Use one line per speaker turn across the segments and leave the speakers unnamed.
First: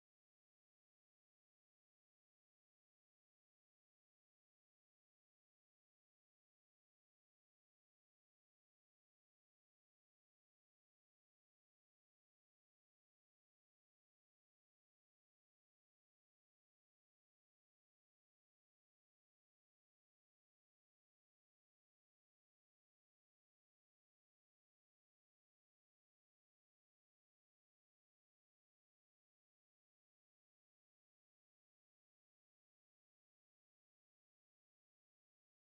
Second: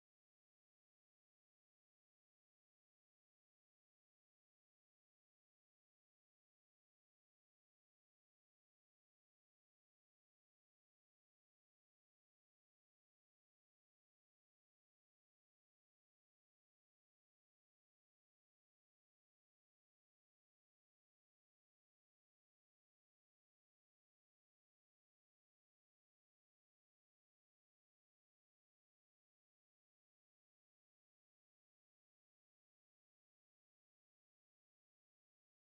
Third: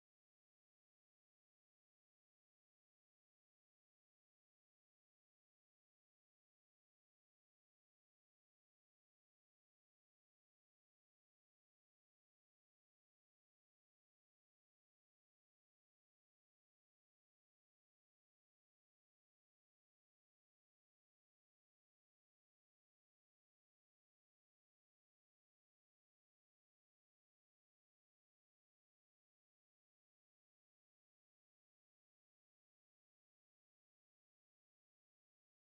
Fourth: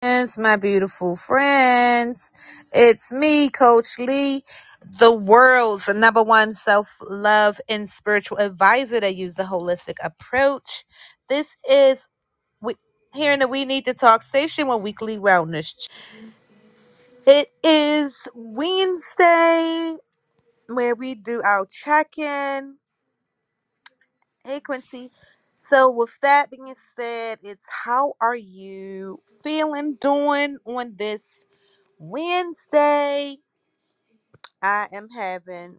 friends, my beautiful friends. It's me, Coach Lee, the world's number one self love and spiritual advisor that uses a holistic approach. This is we, here in the We Need to Talk station with weekly wellness. It is Wednesday where we do our check in. Hey, Quincy. So, with that being said, it's how are you feeling, doing on this Wednesday? I am having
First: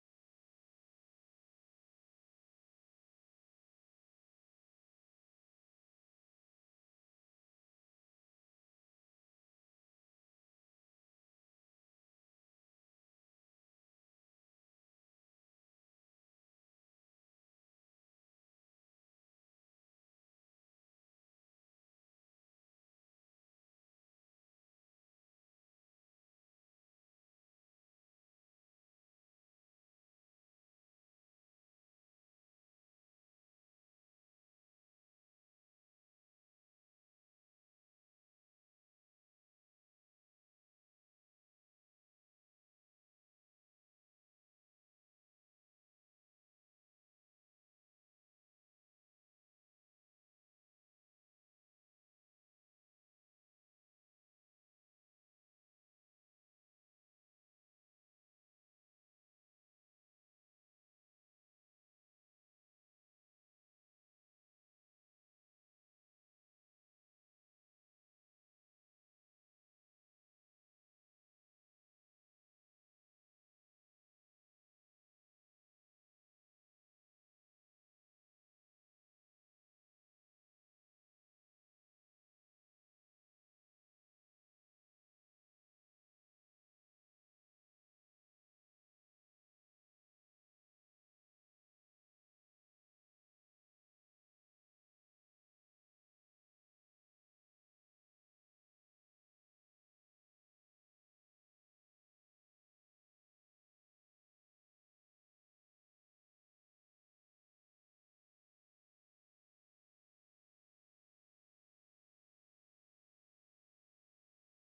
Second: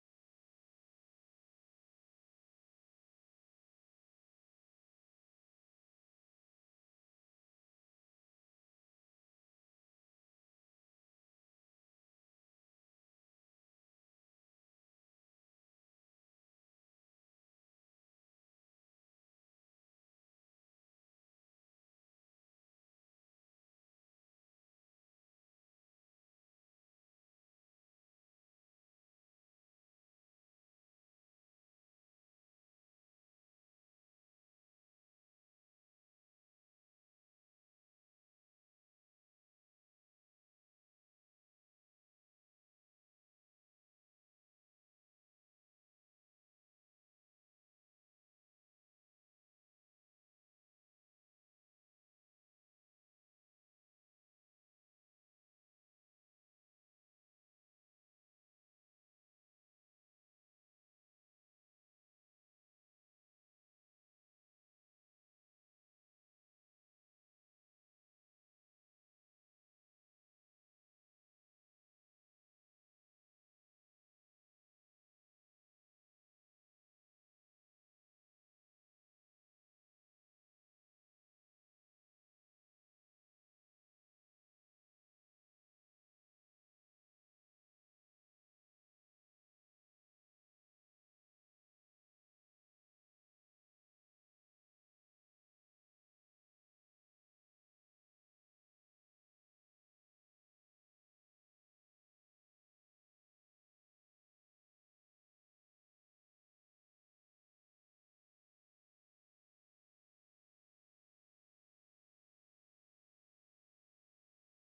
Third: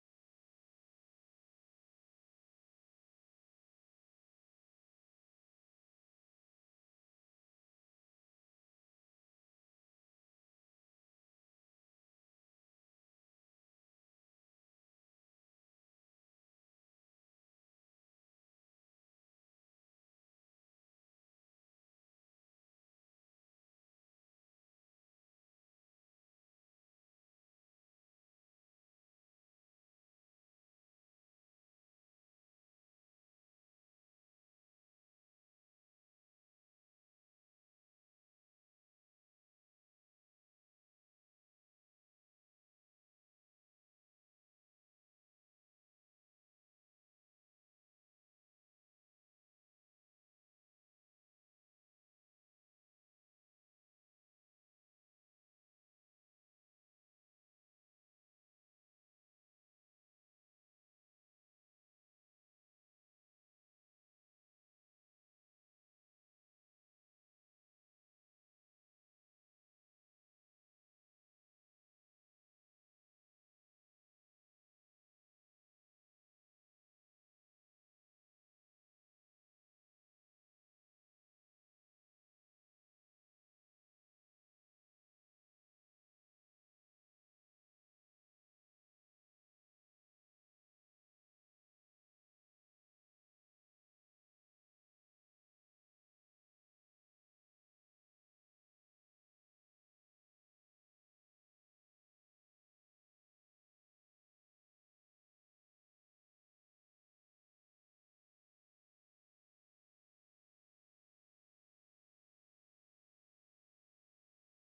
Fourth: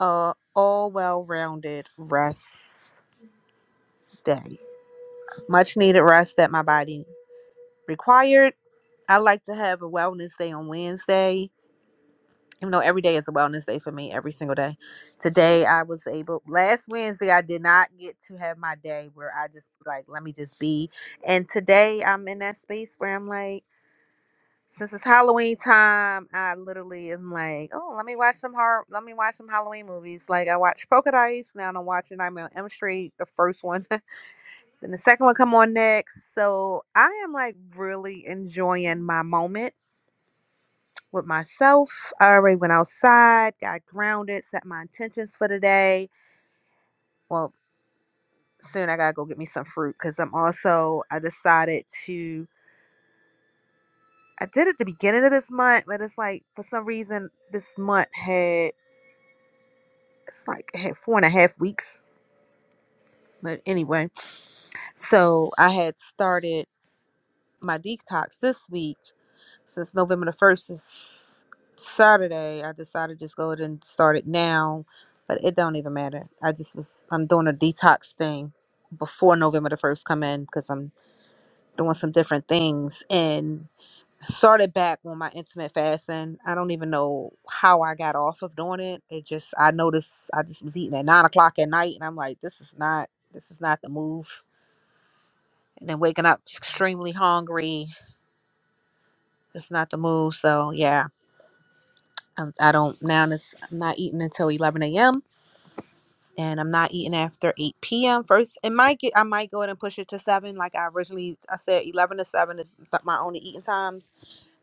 a all well rounded rest day. Much needed rest that my body required. I like to have a wellness day on Wednesday. Even though every day is a wellness day for me, every single day. Today I was able last Wednesday I did not get to have my day where I just like let me just be. And today I'm in that space where I'm like Since it's Halloween time, I literally am like, oh, let me watch some horror. Let me watch some Halloween movies. Like I watched Polka Dice. Now I'm watching Nightmare on Elm Street, the first one. then the second one come on next. So I am like really enjoying my moment with myself. I already went outside, got grounded, set my intentions for the day. Well, soon I gotta go get me some fruit because I'm also I decided to. I did it at the beginning of this month, but it's like for some reason this month had. it's like a half- four and a half weeks. But anyway, so I had started my detox this week since November the first is Saturday. I decided to just go ahead and start it now, but it don't even matter. I just was I'm doing a detox thing before November the first come in because I'm doing some different things and. started back on my intermittent fasting. I don't even know how I got off of doing it. It just I noticed I just was eating at nine o'clock at night, and I'm like, this is not this is not the move. And then waking up extremely hungry, it's not the move. So yeah, I'm, I don't now. This I'm not eating until eleven a.m. and I'm not eating after eight p.m. First, it might get I might go ahead and push it to seven, like I originally I said, eleven to seven is my only eating times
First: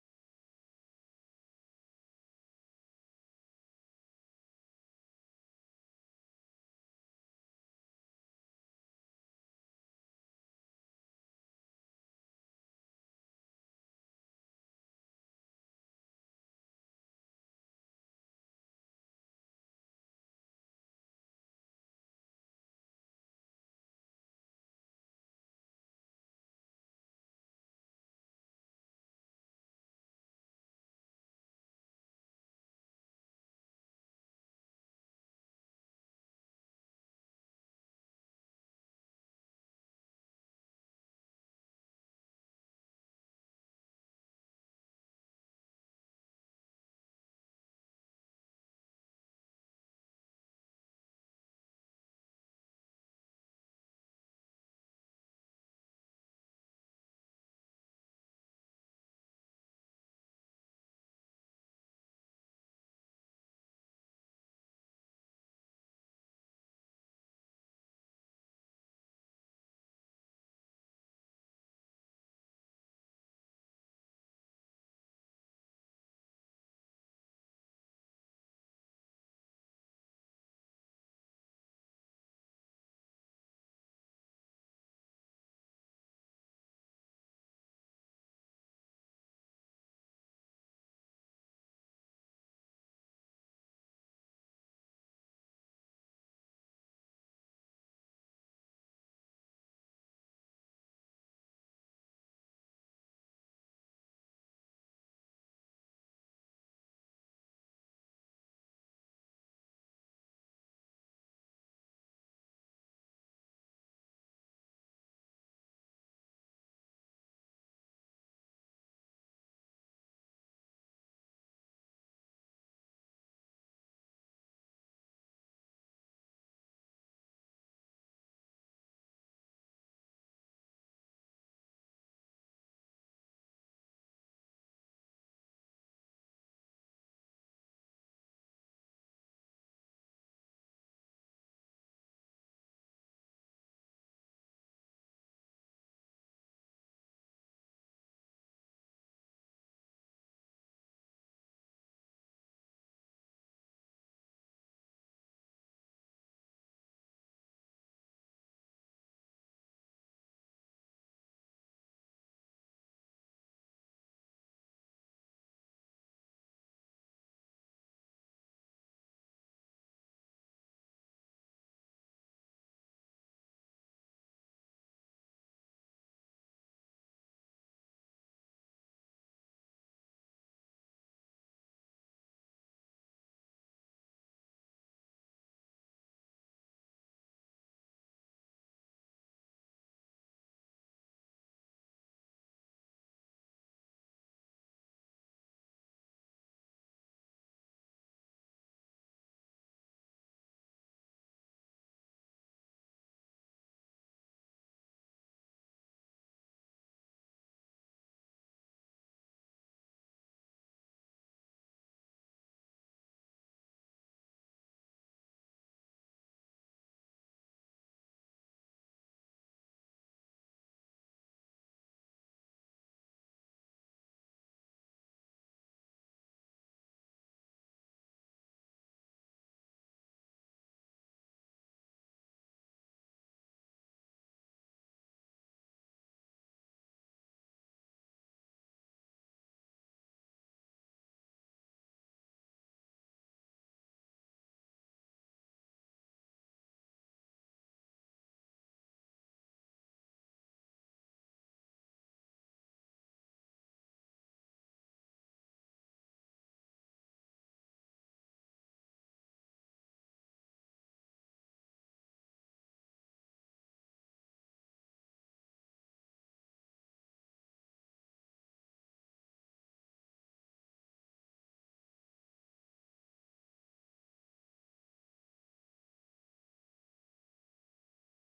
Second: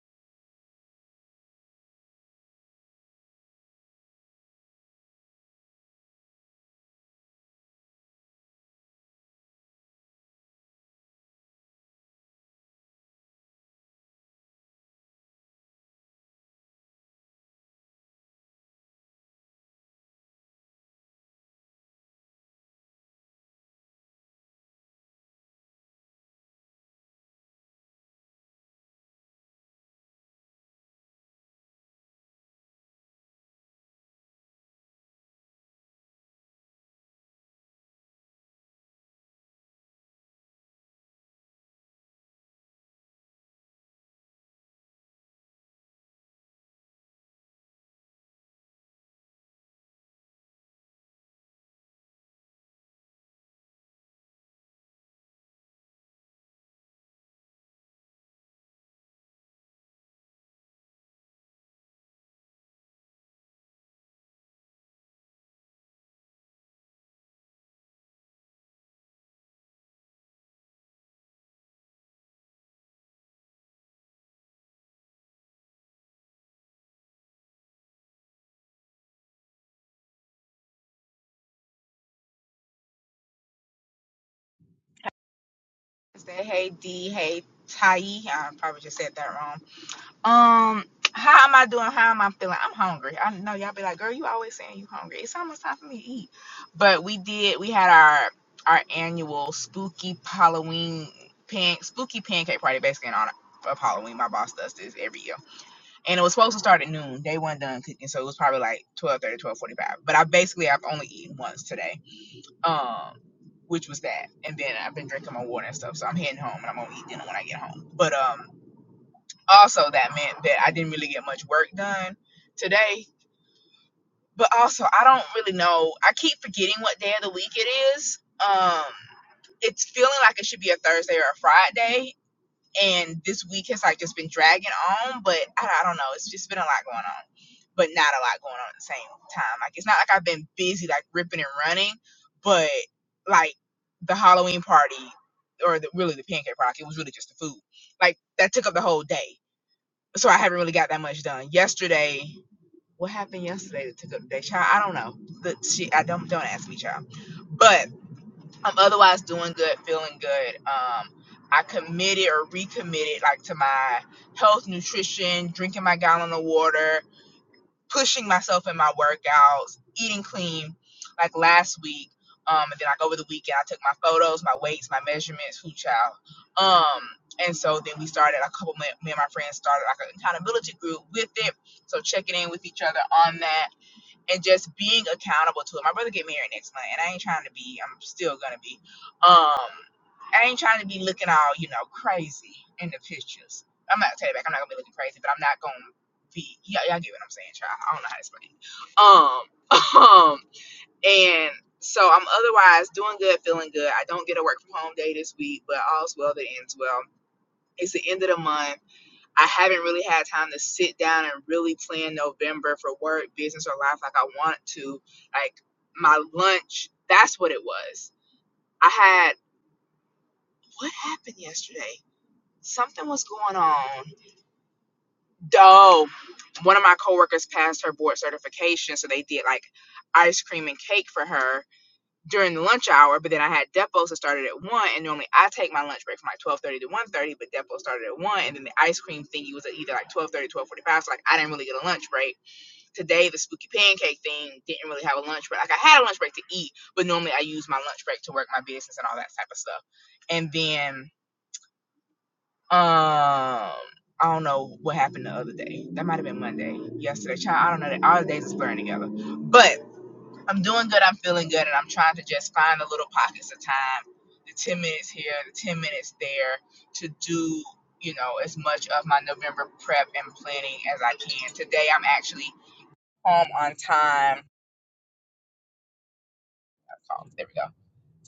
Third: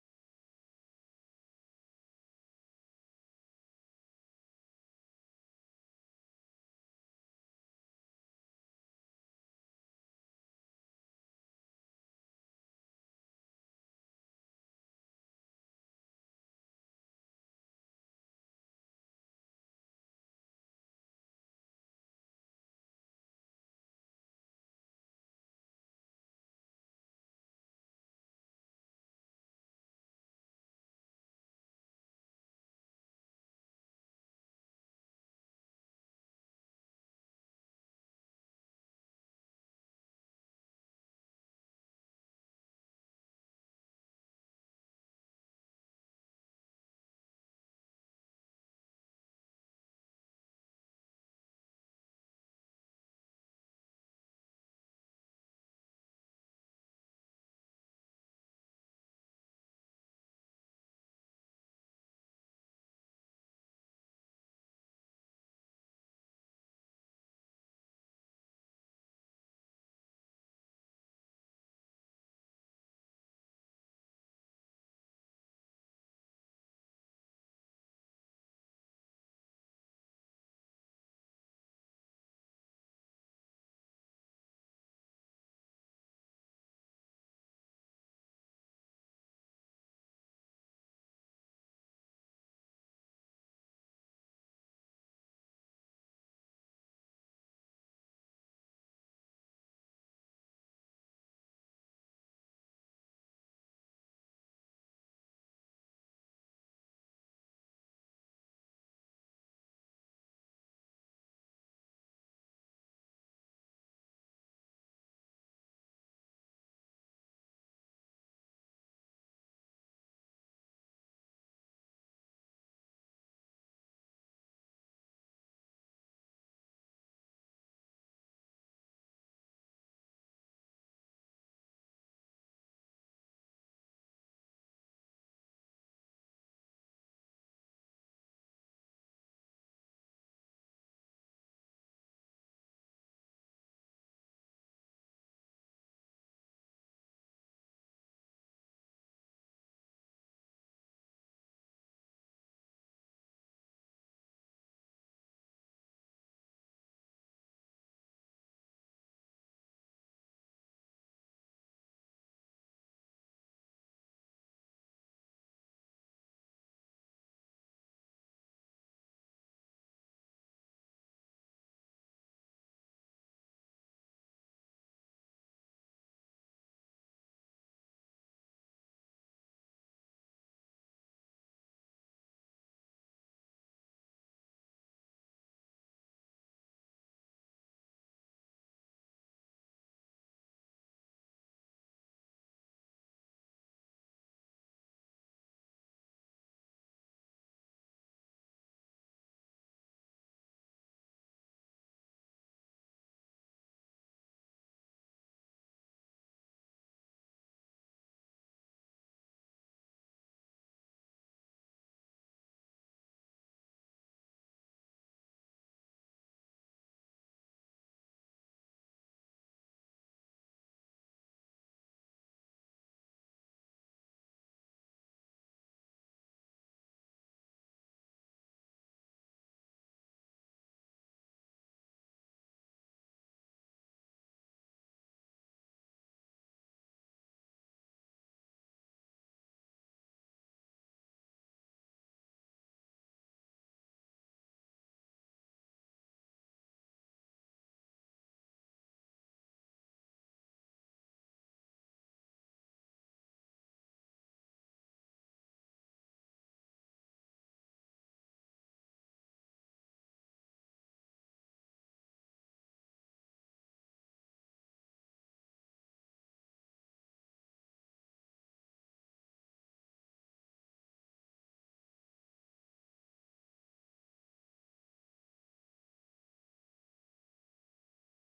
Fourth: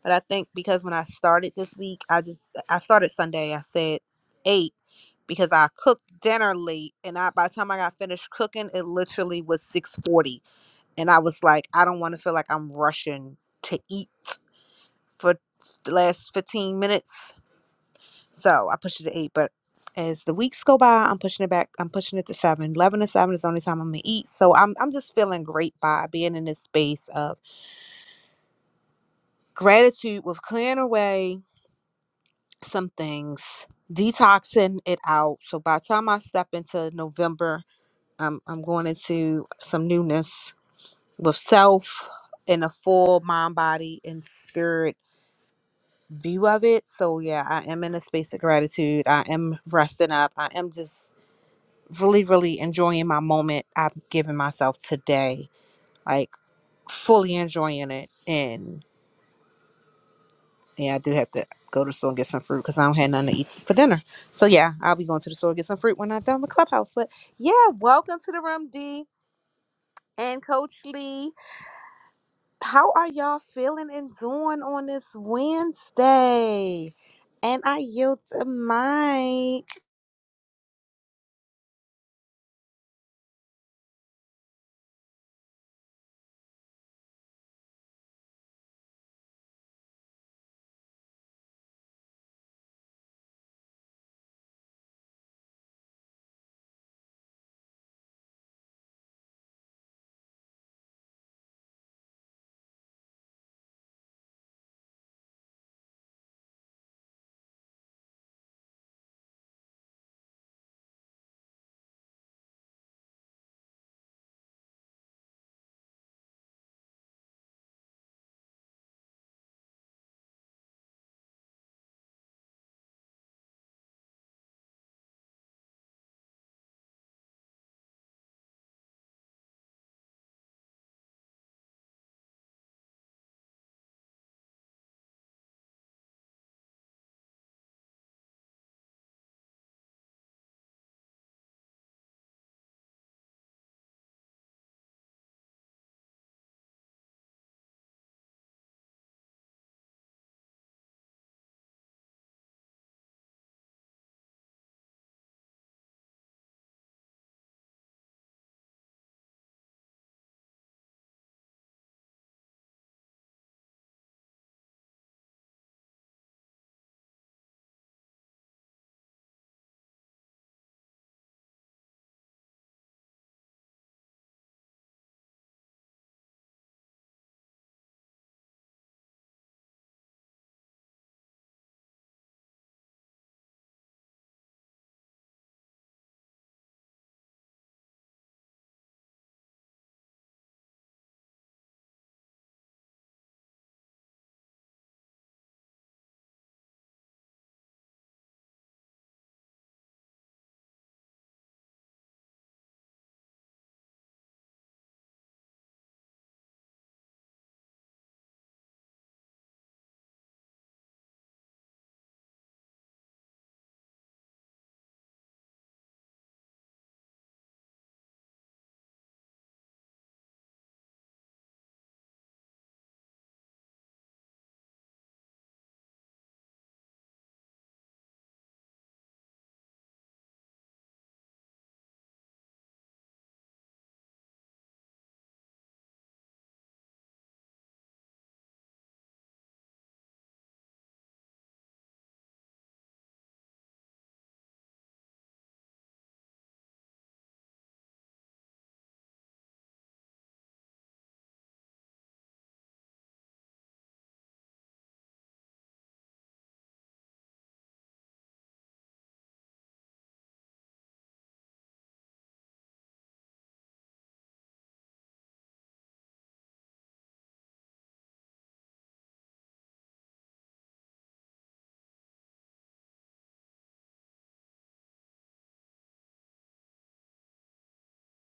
But I think because when I started this week, I just I started Sunday. I said eight because I cooked dinner late, and I by the time I got finished cooking, it literally was six forty, and I was like, I don't want to feel like I'm rushing to eat for the last fifteen minutes, so I pushed it to eight. But as the weeks go by, I'm pushing it back. I'm pushing it to seven. Eleven to seven is the only time I'm gonna eat. So I'm I'm just feeling great by being in this space of gratitude with clearing away some things, detoxing it out. So by the time I step into November, um, I'm going into some newness with self in a full mind, body, and spirit view of it. So yeah, I am in a space of gratitude. I am resting up. I am just really, really enjoying my moment I've given myself today. Like fully enjoying it. and. Yeah, I do have to go to the store and get some fruit because I don't have nothing to eat for dinner. So yeah, I'll be going to the store and get some fruit when I'm done with Clubhouse. But yeah, welcome to the room, D and Coach Lee. How are y'all feeling and doing on this Wednesday? And I yield the mic.
Wednesday. Hey D, hey Tai. I probably just said that wrong. Um, how am I doing? How am I feeling? I'm hungry. I know y'all be like, girl, you always saying you hungry. It's almost time for me to eat. But we did. We had our our annual spooky Halloween pan spooky pancake party, basically in honor of Halloween. My boss does this every year, and it was supposed to start at noon. They weren't done cooking, so it was probably like 12:30, 12:45. But I basically I've only eaten once today um, which was that. And then I've been drinking my water and stuff, so I'm heading home and I'm gonna eat dinner when I get home. But um, also that meant that I didn't really get much work done today. But also, I don't really know. I keep forgetting what day of the week it is. Um, it's feeling like it should be a Thursday or a Friday, and this week has like just been dragging on but I, I don't know it's just been a lot going on but not a lot going on at the same time like it's not like i've been busy like ripping and running but like the halloween party or the, really the pancake party it was really just the food like that took up the whole day so i haven't really got that much done yesterday what happened yesterday that took up the day child i don't know the, she, i don't don't ask me child but I'm otherwise doing good, feeling good. Um, I committed or recommitted like to my health, nutrition, drinking my gallon of water, pushing myself in my workouts, eating clean. Like last week, um, and then like over the weekend, I took my photos, my weights, my measurements, who child. Um, and so then we started a couple. Me me and my friends started like an accountability group with it. So checking in with each other on that and just being accountable to it. My brother get married next month, and I ain't trying to be. I'm still gonna be. Um, I ain't trying to be looking all you know crazy in the pictures. I'm not take it back. I'm not gonna be looking crazy, but I'm not gonna be. Yeah, y'all get what I'm saying, child. I don't know how to explain. It. Um, um, and so I'm otherwise doing good, feeling good. I don't get a work from home day this week, but all's well that ends well. It's the end of the month I haven't really had time to sit down and really plan November for work, business, or life like I want to. Like my lunch, that's what it was. I had what happened yesterday? Something was going on. Oh, one of my coworkers passed her board certification, so they did like ice cream and cake for her during the lunch hour. But then I had depots that started at one, and normally I take my lunch break from like twelve thirty to one thirty, but depot started at one, and then the ice cream thingy was at either like twelve thirty, twelve forty five. So like I didn't really get a lunch break today the spooky pancake thing didn't really have a lunch break. Like I had a lunch break to eat, but normally I use my lunch break to work my business and all that type of stuff. And then um I don't know what happened the other day. That might have been Monday, yesterday. Child, I don't know. All the days is blurring together. But I'm doing good. I'm feeling good, and I'm trying to just find the little pockets of time, the ten minutes here, the ten minutes there, to do you know as much of my November prep and planning as I can. Today, I'm actually home on time called. There we go.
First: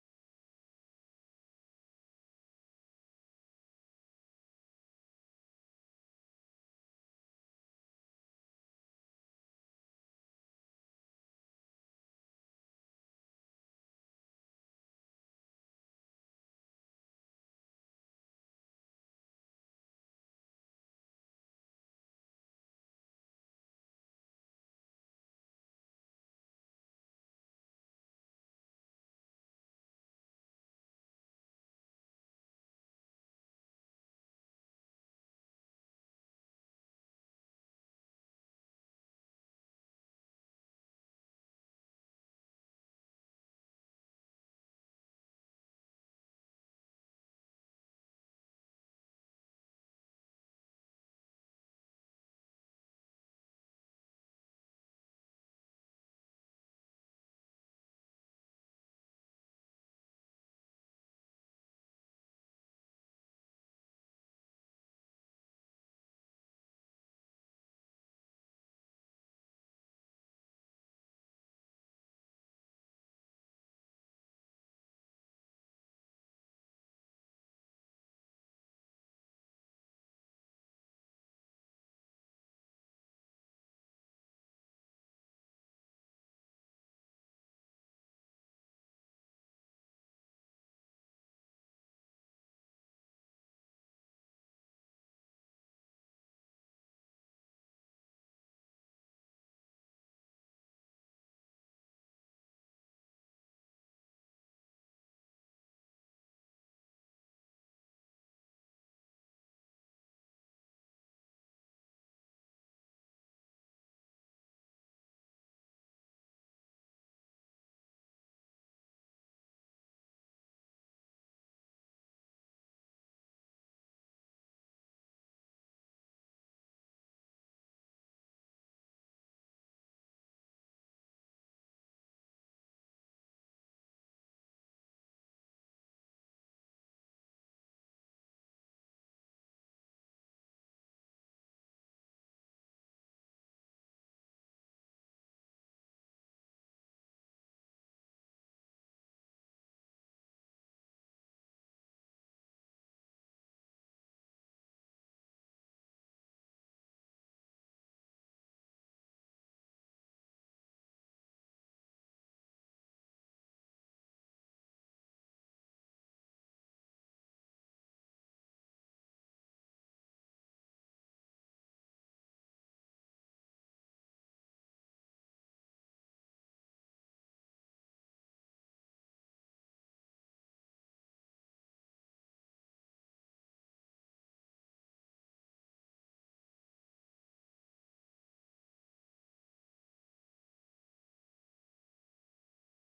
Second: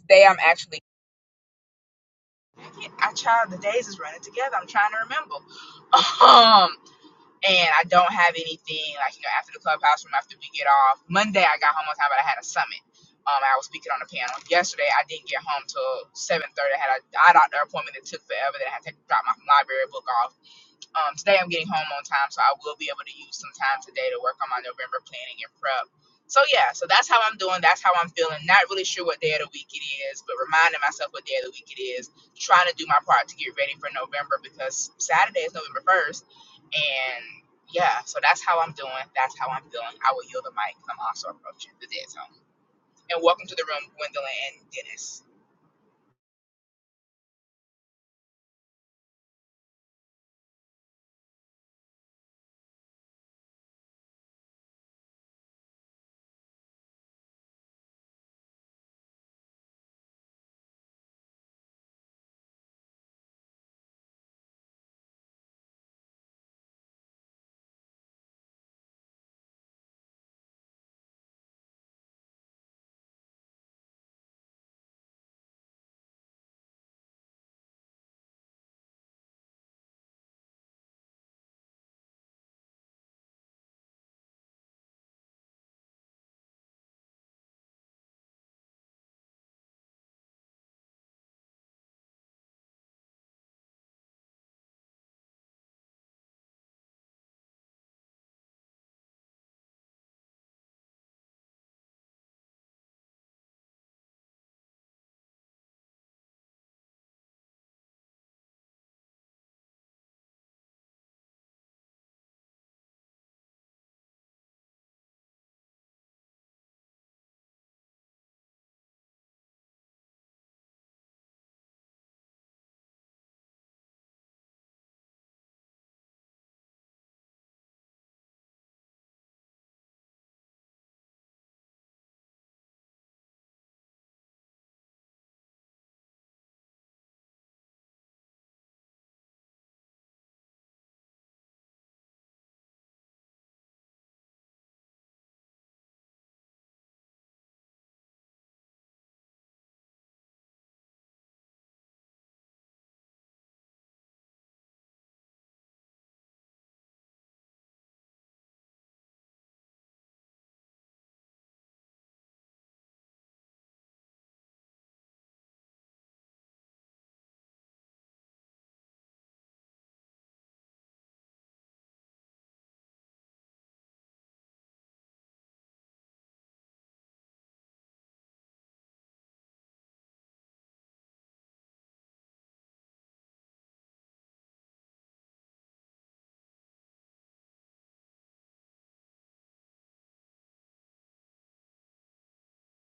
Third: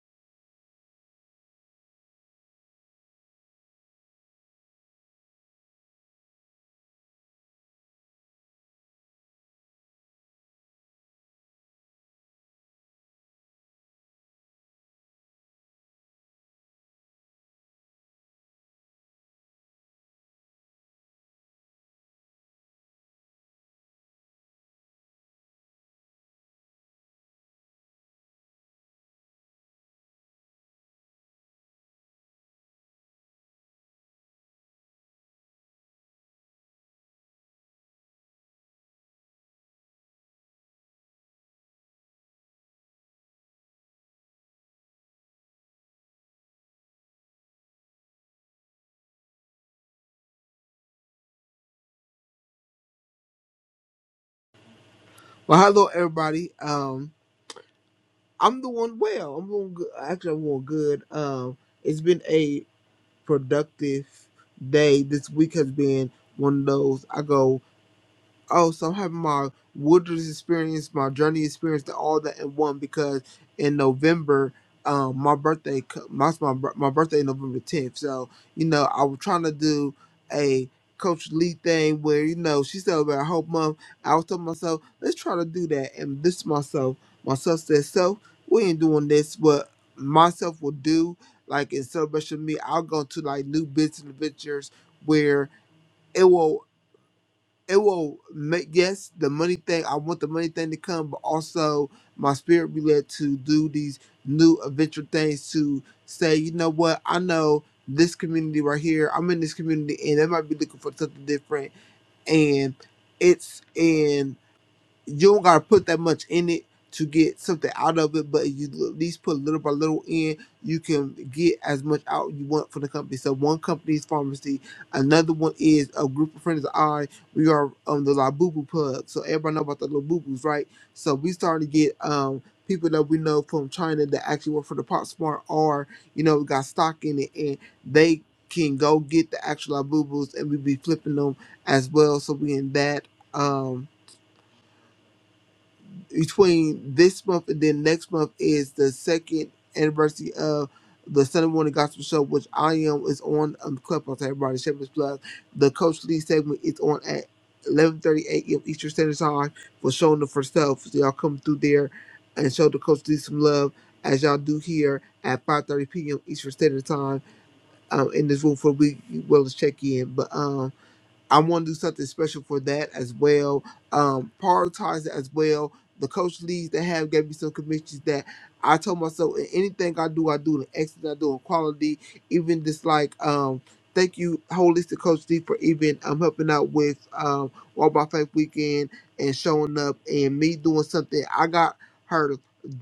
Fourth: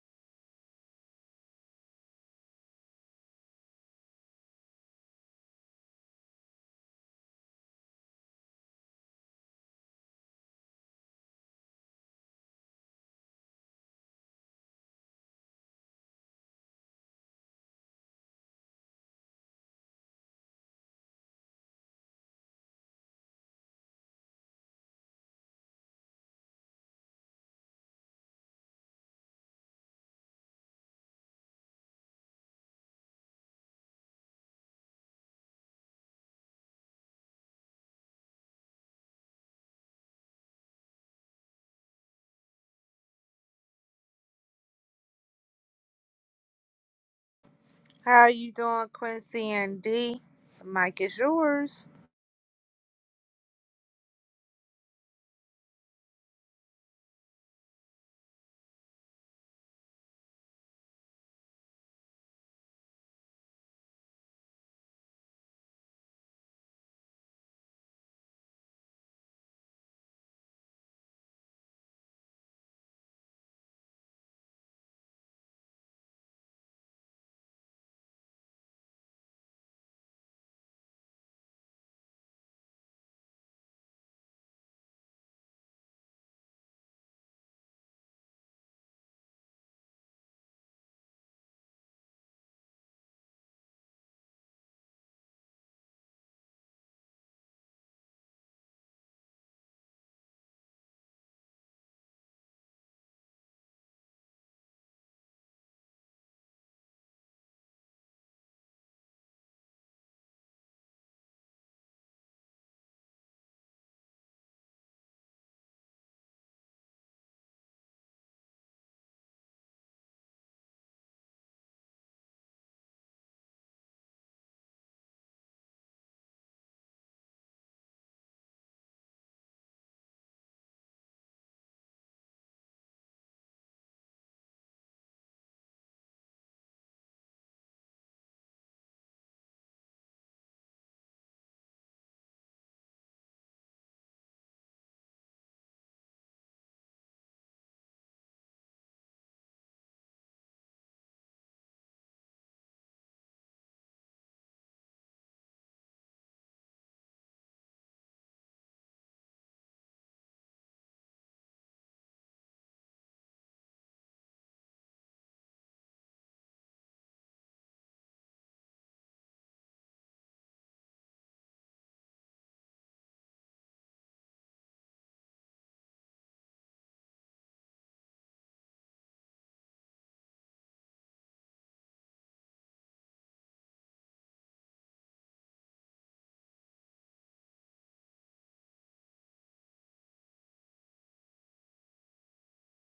Today I'm actually I I tried the days is running together. I'm trying to remember. Um and I don't have anything like you know after the clubhouse room after we get off. Monday I got home on time but I had a summit. Um I was speaking on the panel. Yesterday I didn't get home till seven thirty. I had a eye doctor appointment that took forever then I had to drop my library book off Um, today I'm getting home on time, so I will be able to use some time today to work on my November planning and prep. So yeah, so that's how I'm doing. That's how I'm feeling. Not really sure what day of the week it is, but reminding myself what day of the week it is. Trying to do my part to get ready for November because Saturday is November first, and yeah, so that's how I'm doing. That's how I'm feeling. I will yield the mic. 'cause I'm also approaching the dead zone. And welcome to the room, Gwendolyn and Dennis.
How are you doing, Quincy and D? The mic is yours.
Well, hello everybody. Um, I'm doing well. I'm doing good. Actually, I'm doing good. Um, it's been a productive day. This week has been one of those. I go oh, so I'm having my wilderness experience, my journey experience, and all that in one because in November, um, my birthday, co- my my, bir- my birthday is November 10th. So you know, I was trying to do a Coach Lee thing where you know she celebrated a whole month. I was telling myself, let's try to do that, and this myself, myself said, so we ain't doing this. What myself will do, like in celebration of me, I'll go to like new business adventures where. It will it will make yes the money thing i want the money thing to come but also my spirit be led to do these new adventure things to say you know what i know this community right here i'm in this community and they might be looking for something different and it's in you don't gotta put that much in it to get something out of it, but if you at least put little by little in, you can get as much out you want from the company. So one company is pharmacy, another one is a group of friends of I. We are on the La Boo Boo Pub, so everybody know about the La Boo Boos, right? So we starting to get um people that we know from China that actually work for the Pop Smart or you know got stock in it, and they can go get the actual La Boo Boos, and we be flipping them as well. So we in that. Um, between this month and then next month is the second anniversary of the Sunday morning gospel show, which I am is on um Clubhouse. Everybody, Shepherd's Plug. The Coach Lee segment is on at 11:30 a.m. Eastern Standard Time for showing up for self. So y'all come through there and show the Coach Lee some love as y'all do here at 5:30 p.m. Eastern Standard Time um in this room for we well as check in. But um. I want to do something special for that as well. Um, prioritize it as well. The coach leads they have gave me some commissions that I told myself in anything I do, I do in excellence, I do in quality. Even just like um, thank you, holistic coach Lee, for even um helping out with um Walk by Faith weekend and showing up and me doing something. I got her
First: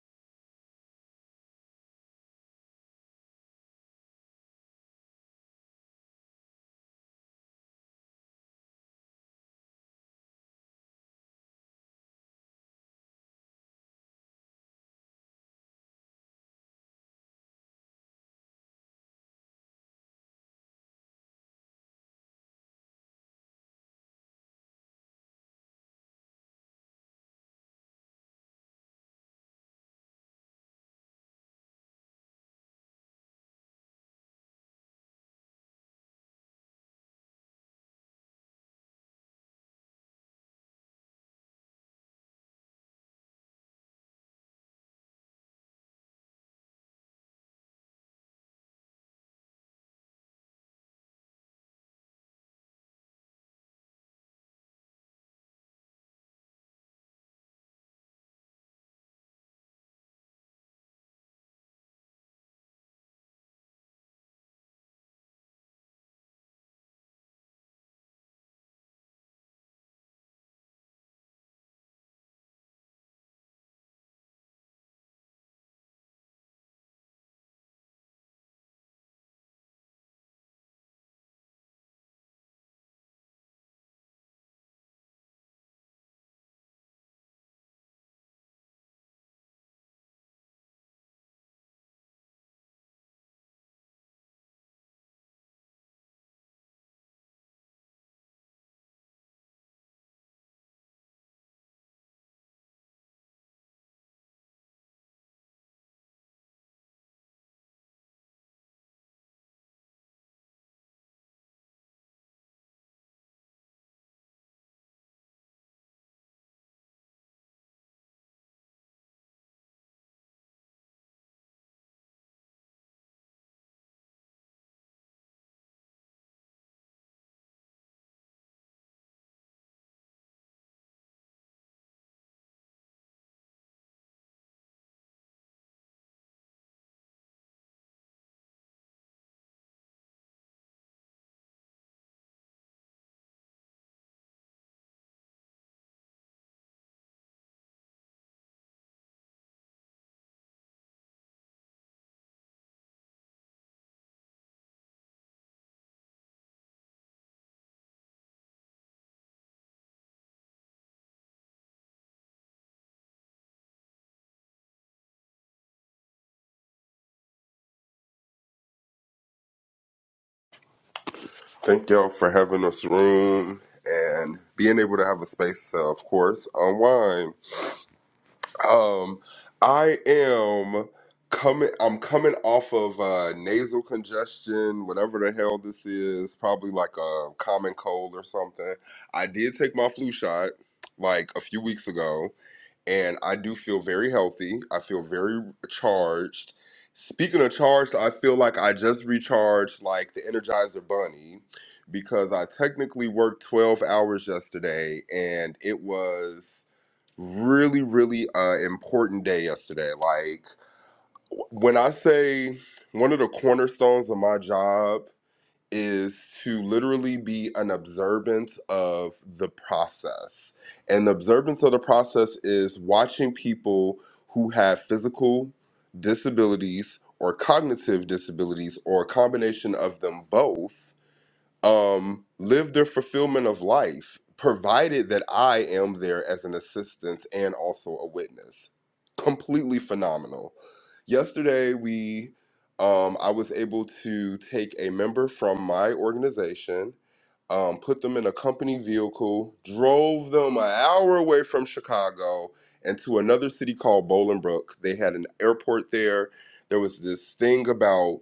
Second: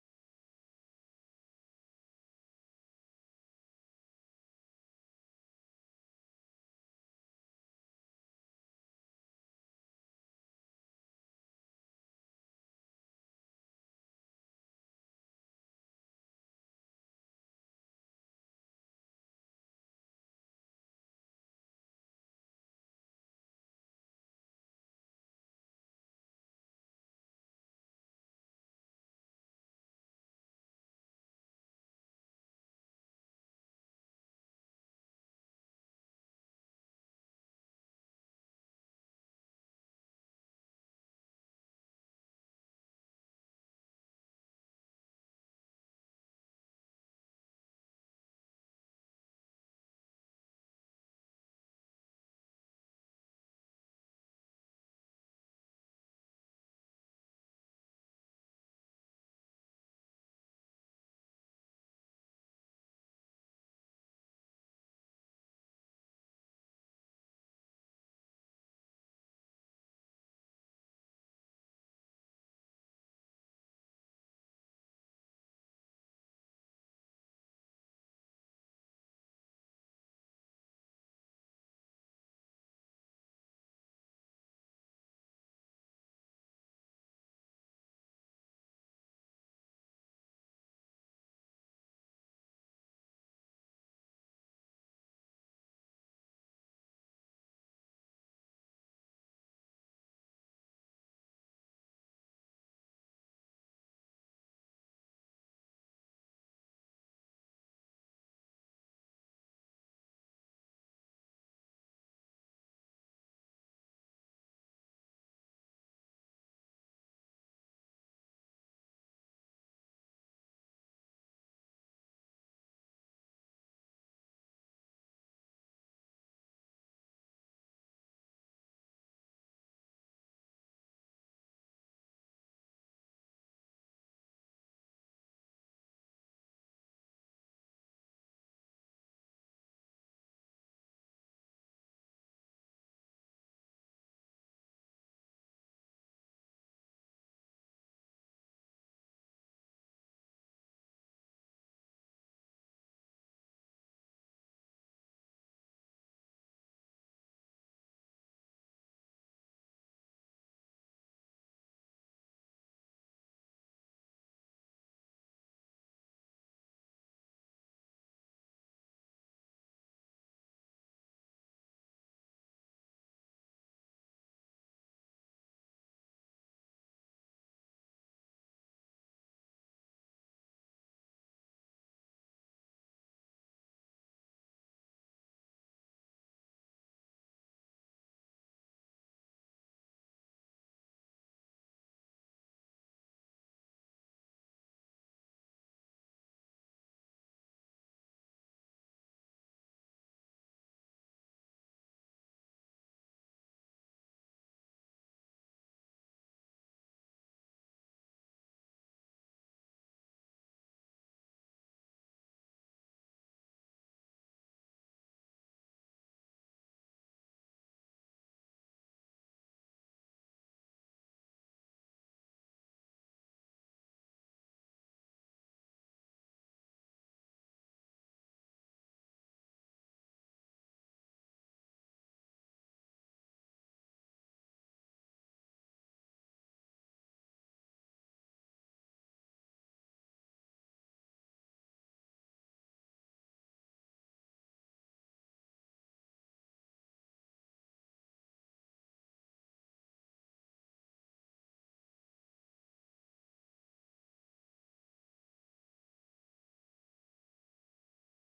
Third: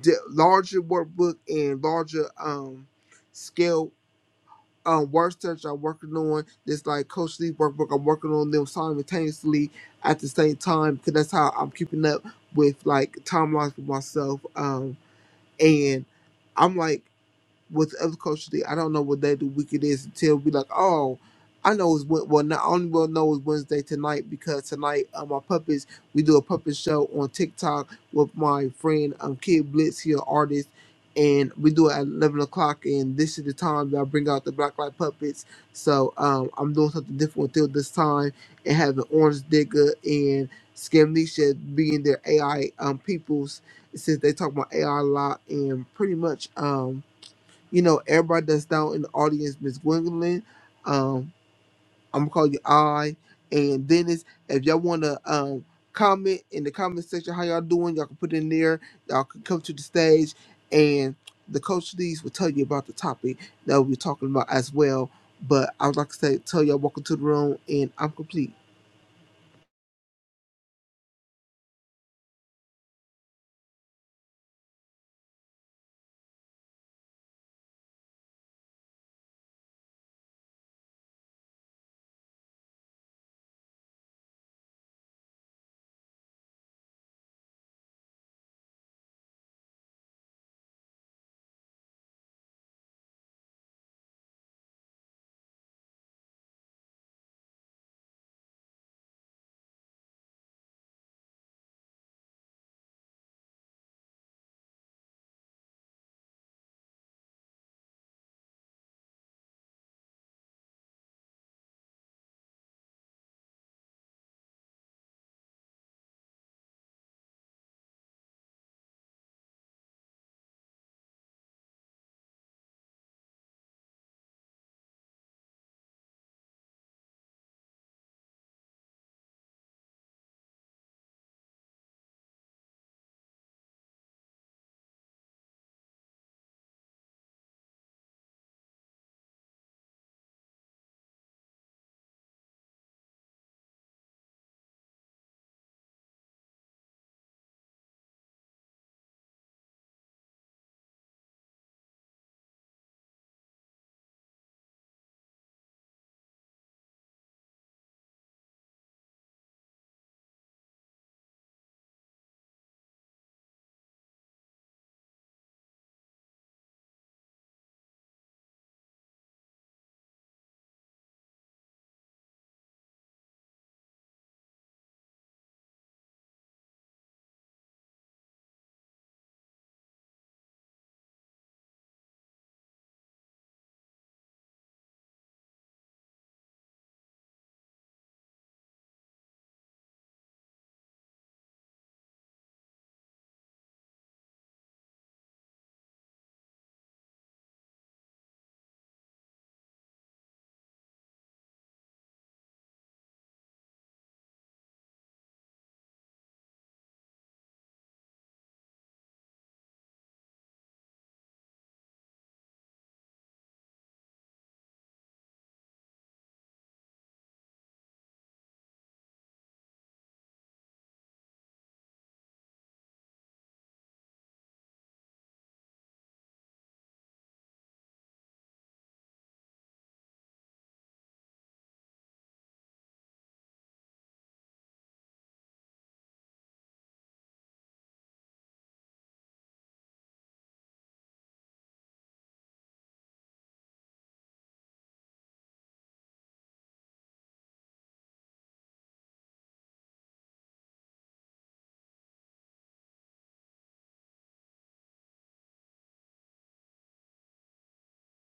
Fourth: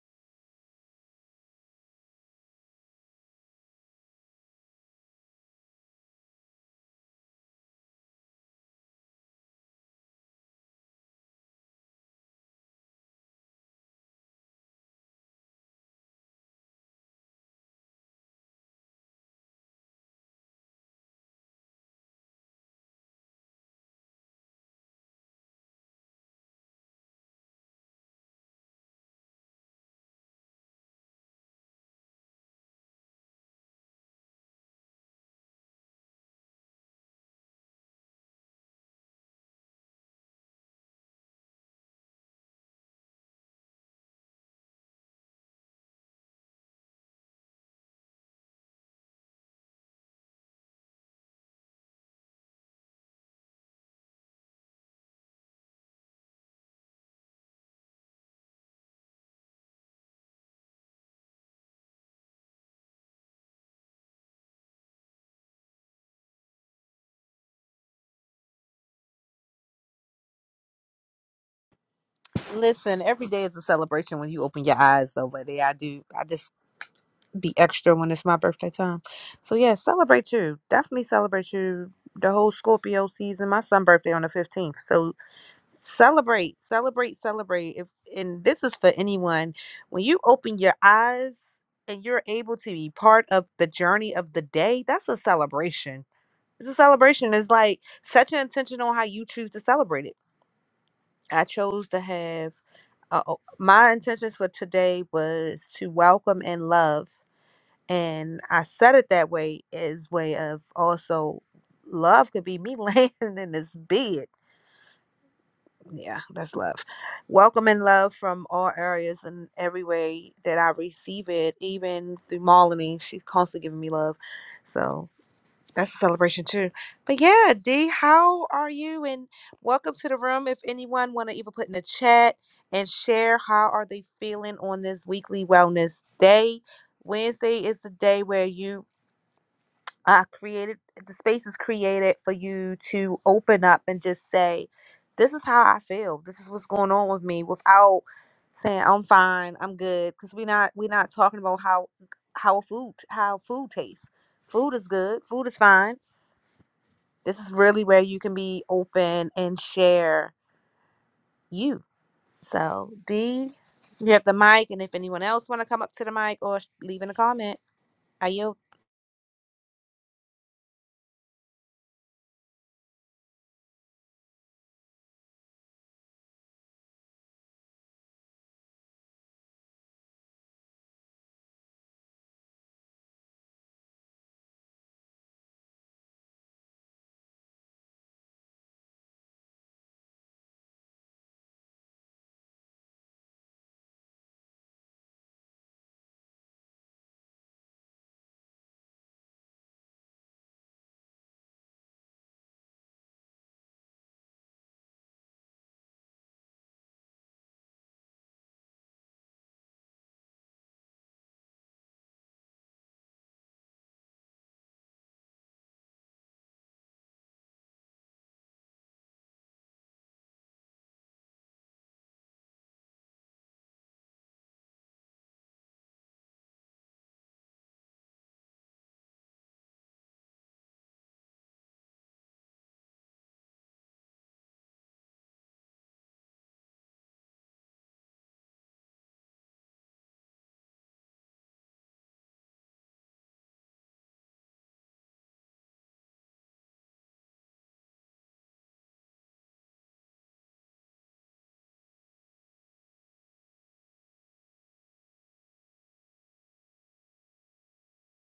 d- larger workbook and larger um scale um work that I'm working on this like Coach Lee workbook. I'm working on them simultaneously at the same time because that's how I'm keeping up with like timelines for myself. Um, and I'm like what the other coaches did. I don't know what day of the week it is until we like, oh, I know it's Wed- well. Not only will know it's Wednesday tonight because tonight um, my puppets we do a puppet show on TikTok with my friend um Kid Blitz, he an artist, and we do it at eleven o'clock. And this is the time that I bring out the black light puppets. So um I'm doing something different until this time and having Orange Digger and Scamnesha being their AI um peoples since they talk about AI a lot and pretty much um you know, everybody that's down in the audience, Miss Gwendolyn, um, I'm gonna call you I and Dennis. If y'all wanna um comment in the comment section how y'all doing, y'all can put it in there, y'all can come to the stage and the coach Lees will tell you about the topic that we're talking about as well. But I would like to say tell y'all welcome to the room and I'm complete.
Listen, every day is a celebration when you open your eyes, though. But yeah, I do. I just be extra when it's my birthday time. So yeah, celebrate you. Definitely celebrate you. The whole Scorpio season. My son' birthday on the fifteenth. So celebrate, celebrate, celebrate. If and this is for anyone, when you open your eyes and you're able to be part of the journey of the day, that's a celebration. It's a celebration. It's like set your intention on how you choose to celebrate it. I chose to have uh, oh, my intentions for today was to welcome and love. And I said it that way as way of also love could be me laying in this bed. Yeah, that's love. Welcome and love from all areas and every way that I receive it, even through Malini. She's constantly giving me love. So that's a celebration too. But yeah, D, how are you? And welcome to the room. If anyone wanna even put in the chat and share how are they feeling on this weekly wellness day. Wednesday is the day where you uh, created the space is created for you to open up and just say this is how i feel this is what's going on with me without saying i'm fine i'm good because we're not we're not talking about how how food how food tastes food is good food is fine this is really where you can be open and share you so d you have the mic and if anyone else want to come up to the mic or sh- leave in a comment are you
Thank y'all for having us room and being able to have a space to, of course, unwind. Um, I am coming. I'm coming off of uh, nasal congestion, whatever the hell this is. Probably like a common cold or something. I did take my flu shot like a few weeks ago and I do feel very healthy. I feel very charged. Speaking of charged, I feel like I just recharged like the Energizer Bunny because I technically worked 12 hours yesterday and it was really really uh important day yesterday like when i say one of the cornerstones of my job is to literally be an observant of the process. And the observance of the process is watching people who have physical disabilities or cognitive disabilities or a combination of them both um, live their fulfillment of life, provided that I am there as an assistance and also a witness. Completely phenomenal. Yesterday, we, um, I was able to take a member from my organization, um, put them in a company vehicle, drove them an hour away from Chicago and to another city called Bolingbrook. They had an airport there. There was this thing about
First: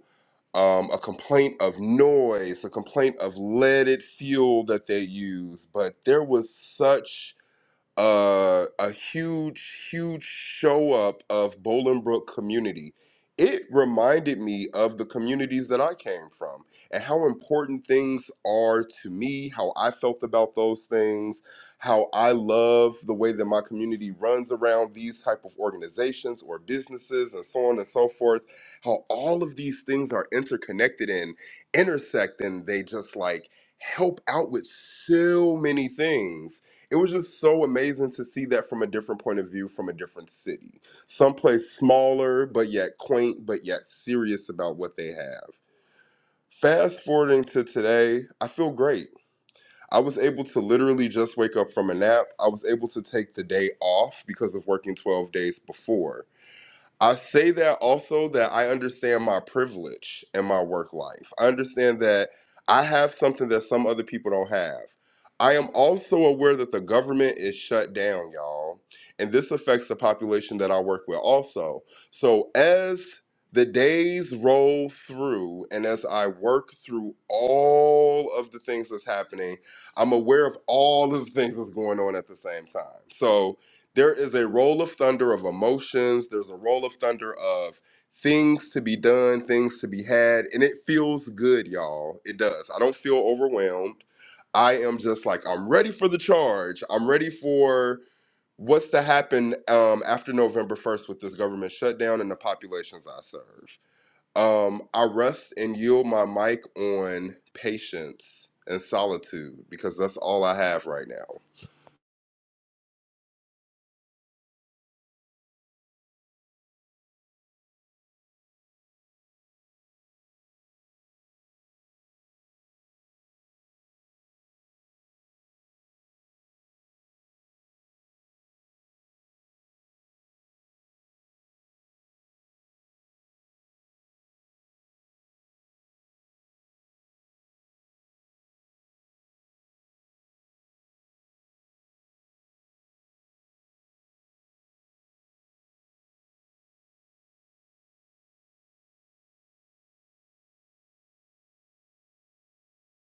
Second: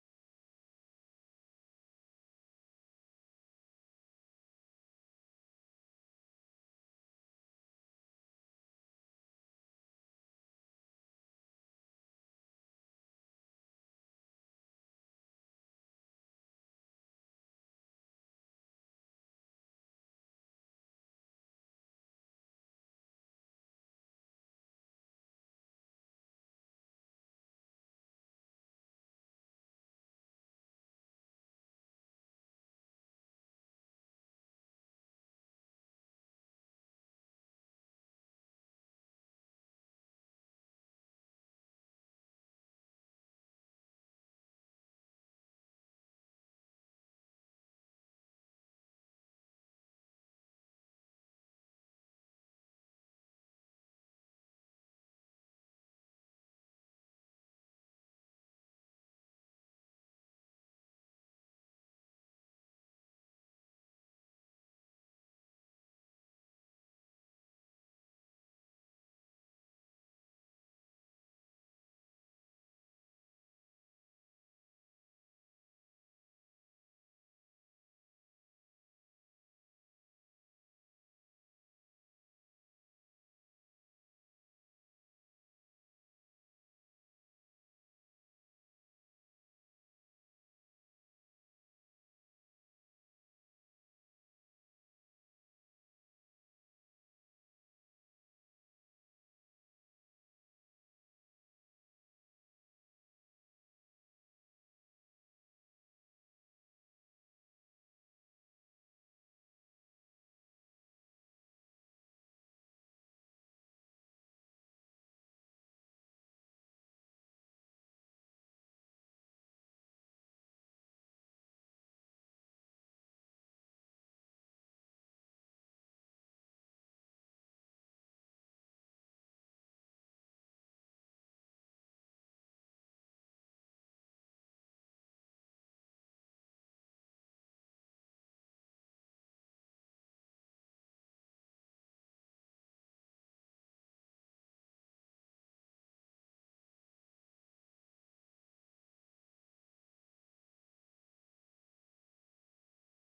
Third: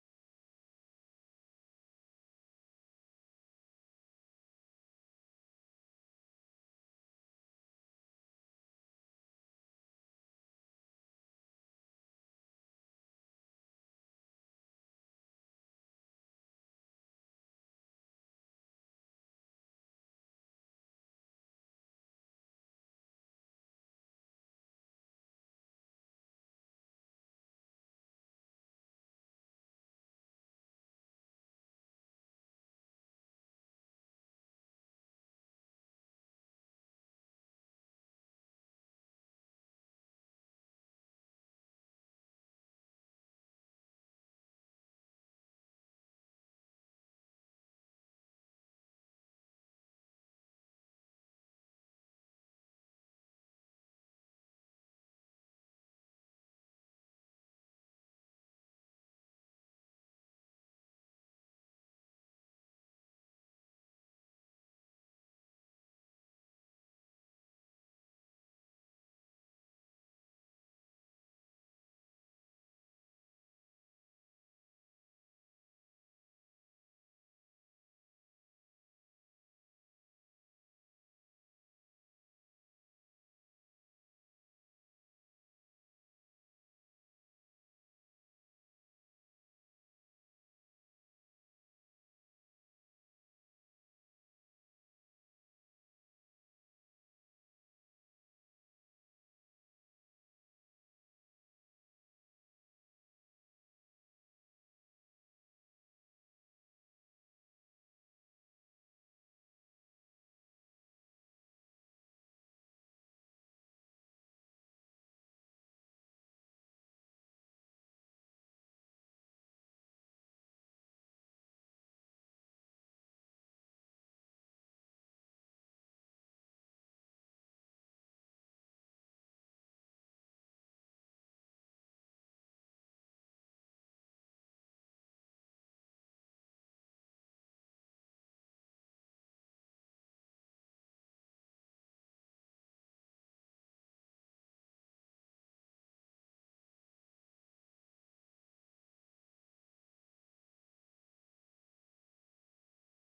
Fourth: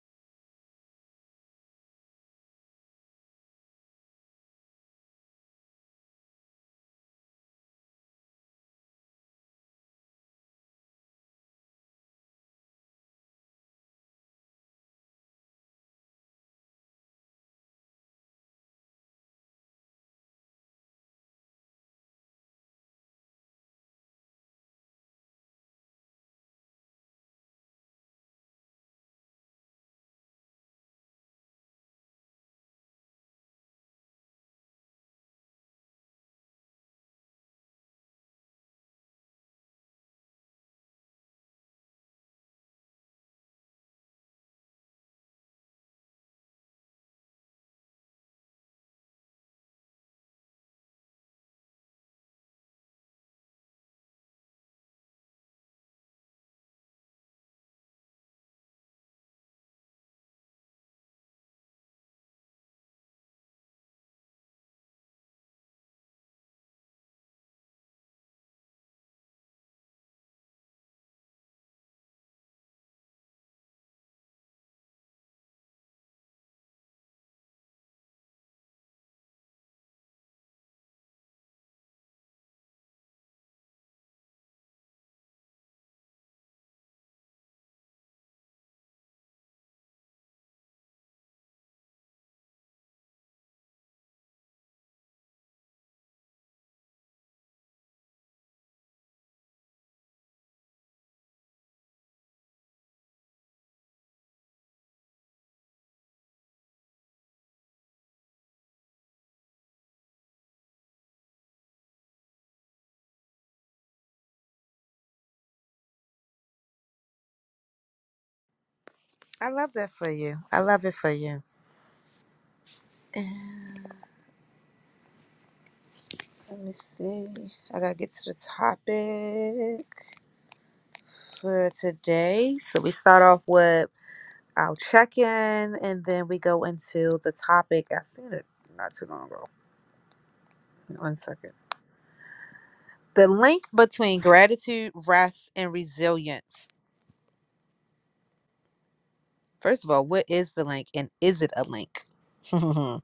um, a complaint of noise, a complaint of leaded fuel that they use. But there was such uh, a huge, huge show up of Bolingbrook community. It reminded me of the communities that I came from and how important things are to me, how I felt about those things, how I love the way that my community runs around these type of organizations or businesses and so on and so forth, how all of these things are interconnected and intersect and they just like help out with so many things it was just so amazing to see that from a different point of view from a different city someplace smaller but yet quaint but yet serious about what they have fast forwarding to today i feel great i was able to literally just wake up from a nap i was able to take the day off because of working 12 days before I say that also that I understand my privilege in my work life. I understand that I have something that some other people don't have. I am also aware that the government is shut down, y'all. And this affects the population that I work with also. So as the days roll through and as I work through all of the things that's happening, I'm aware of all of the things that's going on at the same time. So, there is a roll of thunder of emotions. There's a roll of thunder of things to be done, things to be had, and it feels good, y'all. It does. I don't feel overwhelmed. I am just like I'm ready for the charge. I'm ready for what's to happen um, after November 1st with this government shutdown and the populations I serve. Um, I rest and yield my mic on patience and solitude because that's all I have right now.
i love that for you i love it for you Let me see. I gotta get to the topic for today. So we start off with our check-in, and then we go into the topic. I seen it not too long ago. One second. The link between gratitude, rest, and resilience. First of all, what is the link, and is it a link?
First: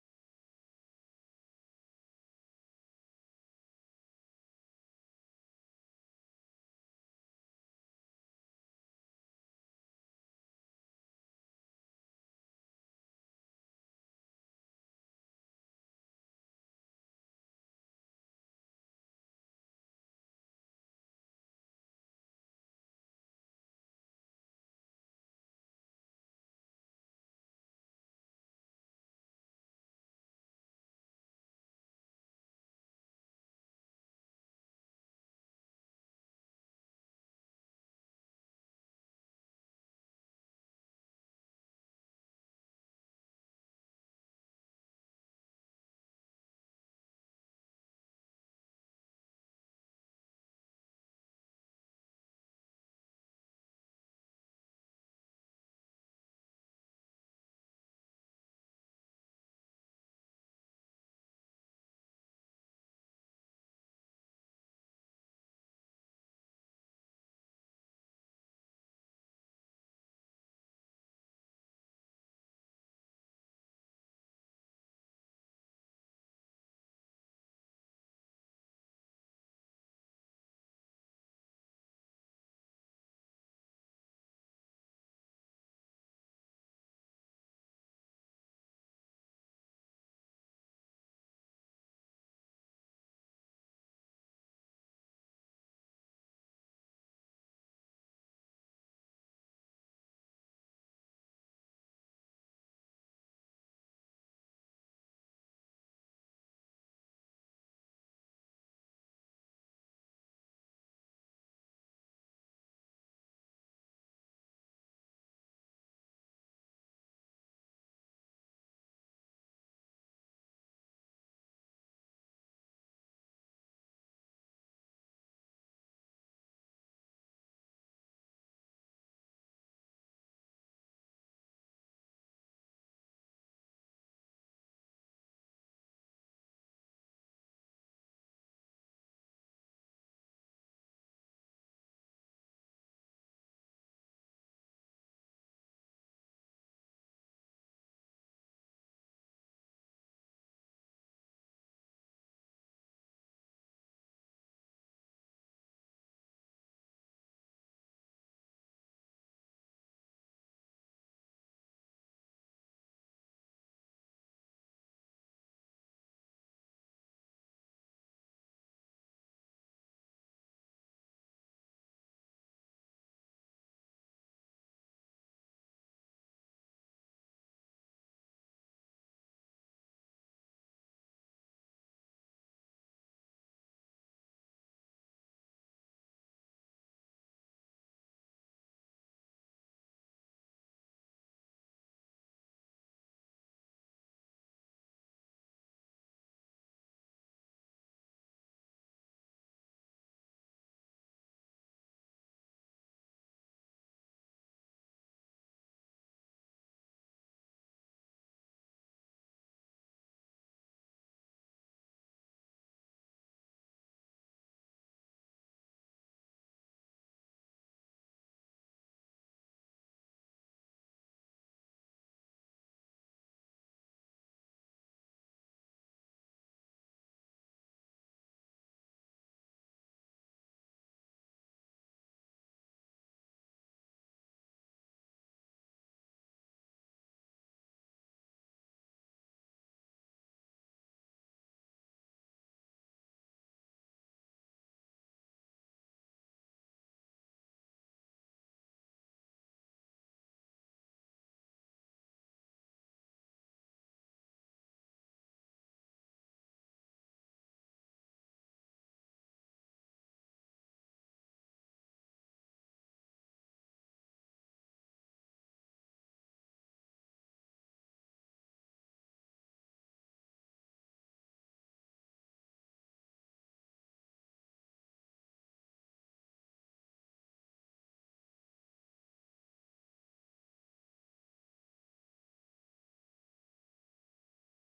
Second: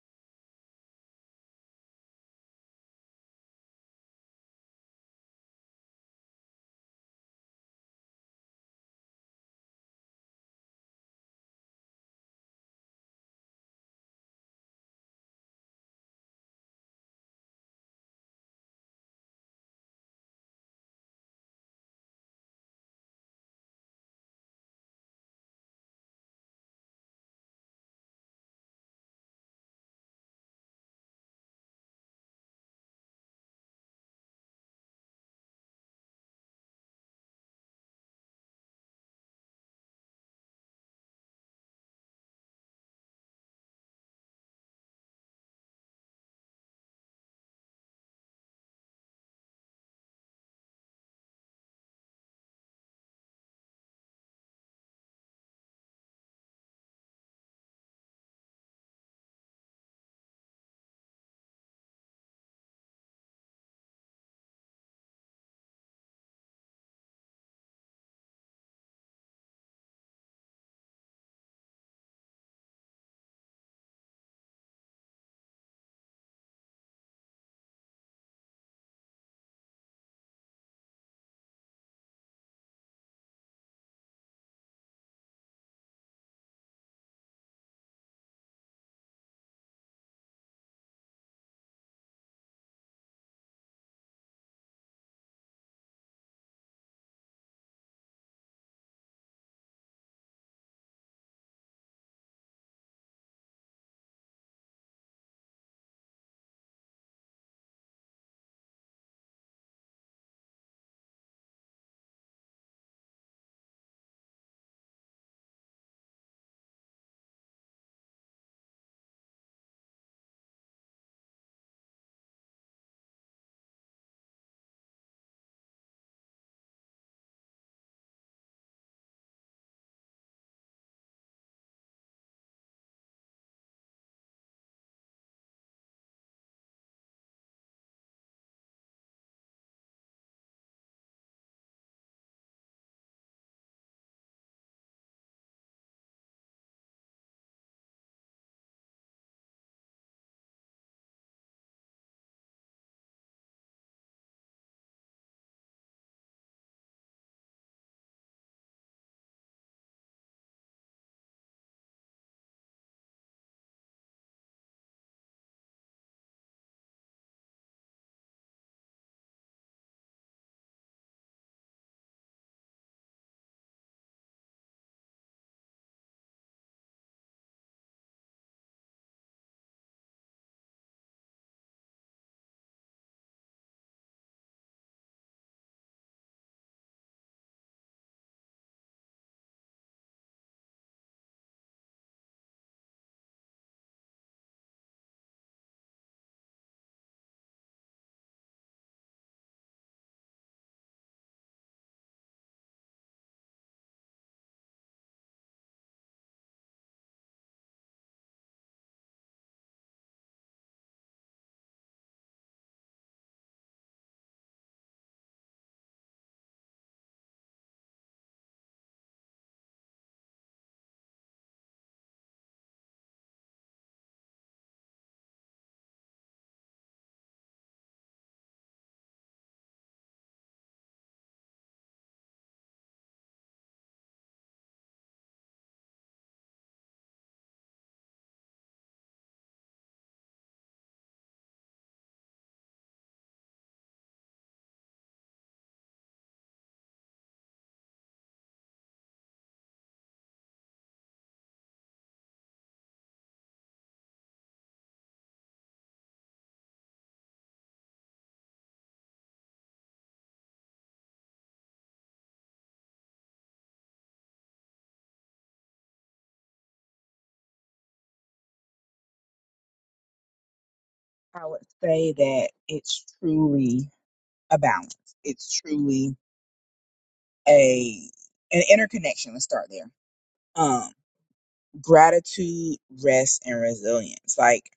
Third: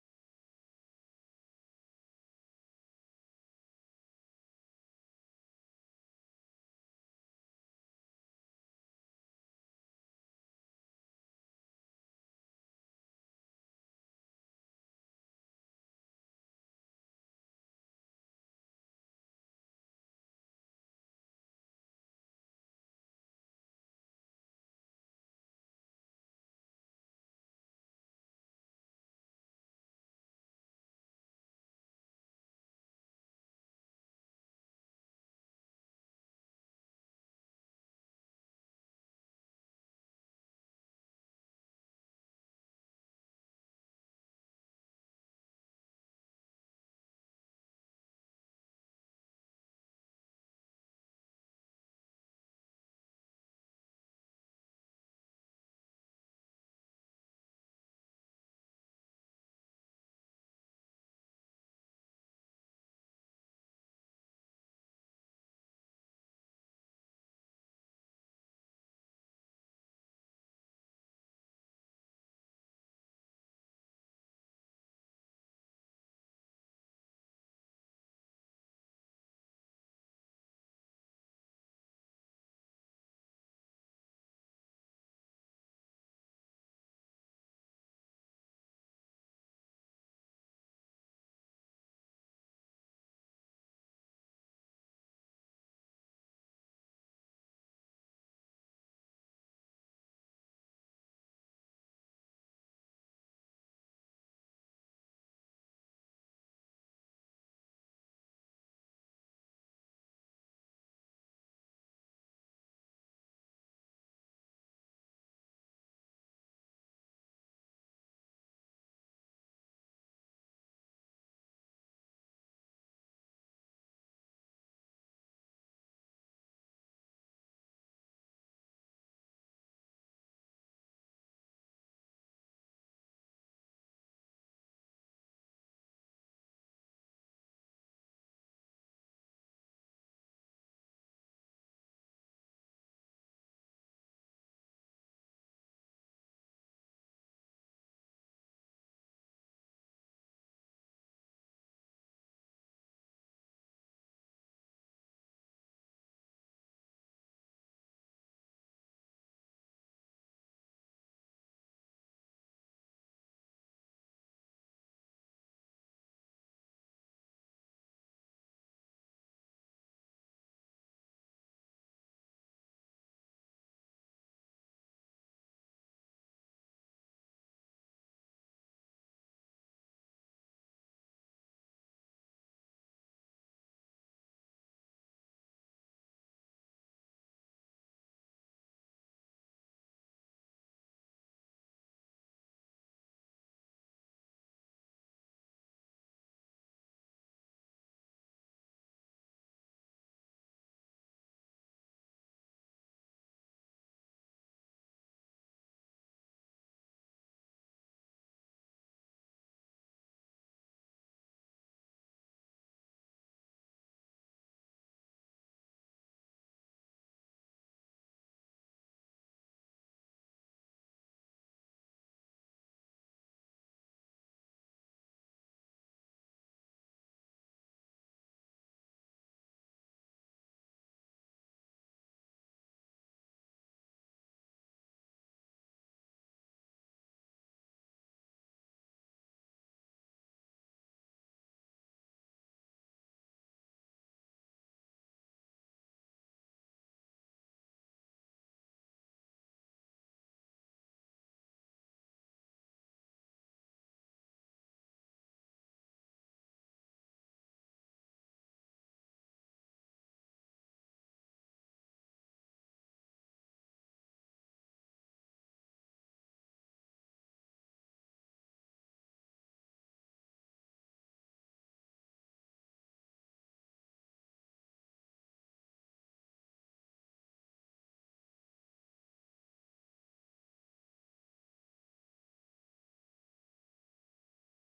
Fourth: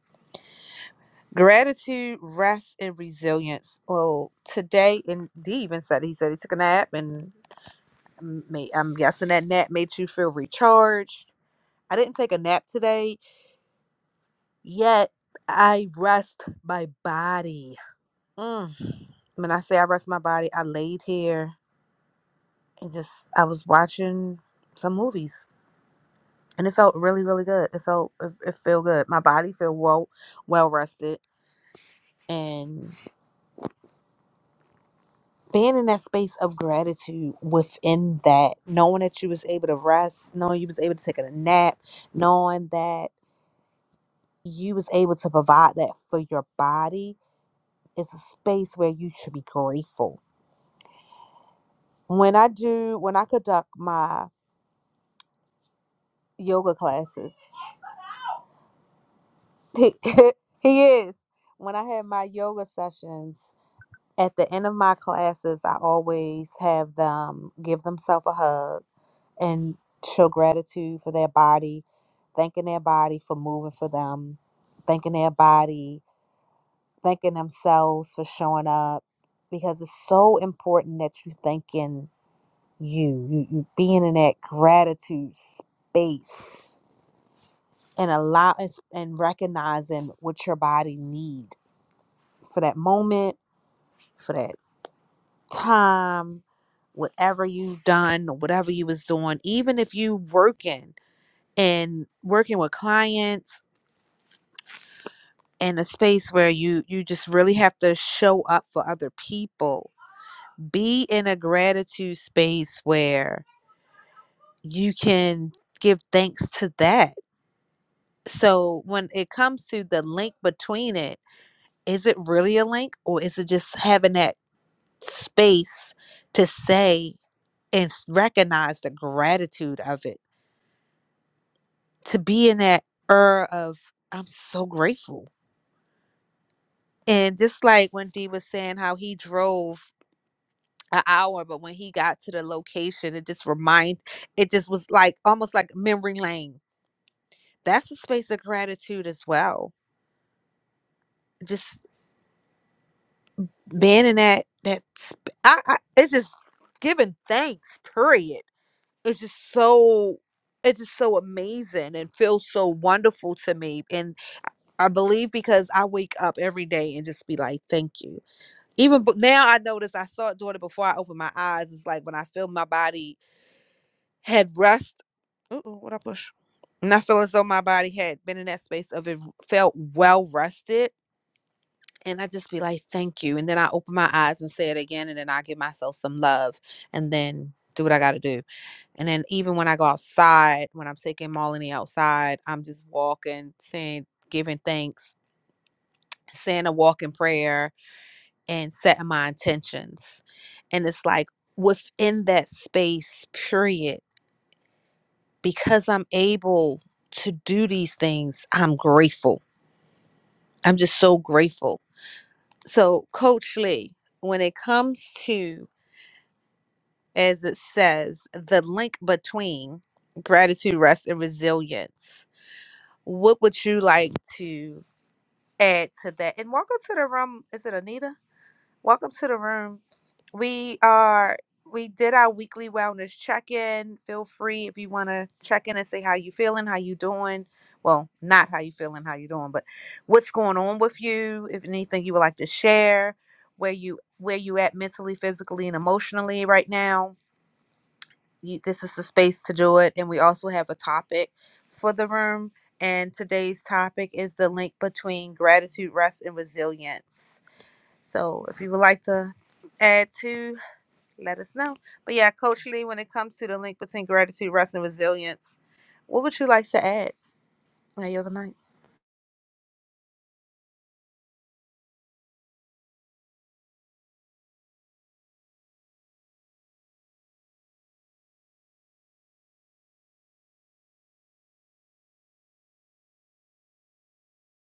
gratitude, rest, and resilience. Well, today, and D even said he said he took a nap, and m- may- I'm guessing that nap made you feel recharged I didn't take a nap today, yet I rest my body. Mm. When I say I rest my body, I laid here and just I was watching some movies, and it felt really, really good. It felt it, it felt good. My body felt well well rested, and being in that space of gratitude within that, knowing that you was able to rest, knowing you was able to take a nap, knowing that you was able to provide that for your body It's a space where you should be grateful. When I do, when I conduct my yoga classes, he, he is. When I have my yoga sessions, at the end of my classes, I always have them give themselves a hug and show gratitude for their body, thanking their body for moving for them, thanking their body, thanking themselves for showing up, because it's so important that you thanking you you you being in that gratitude space and allow and recognizing what your body need for that moment for that time whatever you have done whatever you was doing even if you working and working with clients in a space where you you just really have to show up for other people be in a gratitude space where you can give thanks to that So when it comes to the link between it, is it really a link or is it just having that space to say and s- recognize the gratitude of it? To be in that air of, I'm so grateful. And just like when D was saying how he drove an hour, but when he got to the location, it just remind it just was like almost like memory lane. That's a space of gratitude as well. Just being in that that sp- I, I it's just giving thanks period it's just so it's just so amazing and feels so wonderful to me and i believe because i wake up every day and just be like thank you even but now i notice i saw it doing it before i opened my eyes it's like when i feel my body had rest uh-oh, what i push and i feel as though my body had been in that space of it felt well rested and I just be like, thank you. And then I open my eyes and say it again. And then I give myself some love and then do what I got to do. And then even when I go outside, when I'm taking Molly outside, I'm just walking, saying, giving thanks, saying a walking prayer, and setting my intentions. And it's like within that space, period, because I'm able to do these things, I'm grateful. I'm just so grateful. So, Coach Lee, when it comes to as it says, the link between gratitude, rest, and resilience. What would you like to add to that? And welcome to the room. Is it Anita? Welcome to the room. We are we did our weekly wellness check-in. Feel free if you want to check in and say how you feeling, how you doing. Well, not how you feeling, how you doing, but what's going on with you, if anything you would like to share, where you where you at mentally, physically, and emotionally right now you, this is the space to do it. And we also have a topic for the room. And today's topic is the link between gratitude, rest, and resilience. So if you would like to add to, let us know. But yeah, Coach Lee, when it comes to the link between gratitude, rest, and resilience, what would you like to add? I yield the mic.
I would say that it's truly a balance. It's truly a an interconnection. Let's start there. Um, gratitude, rest, and resilience. Like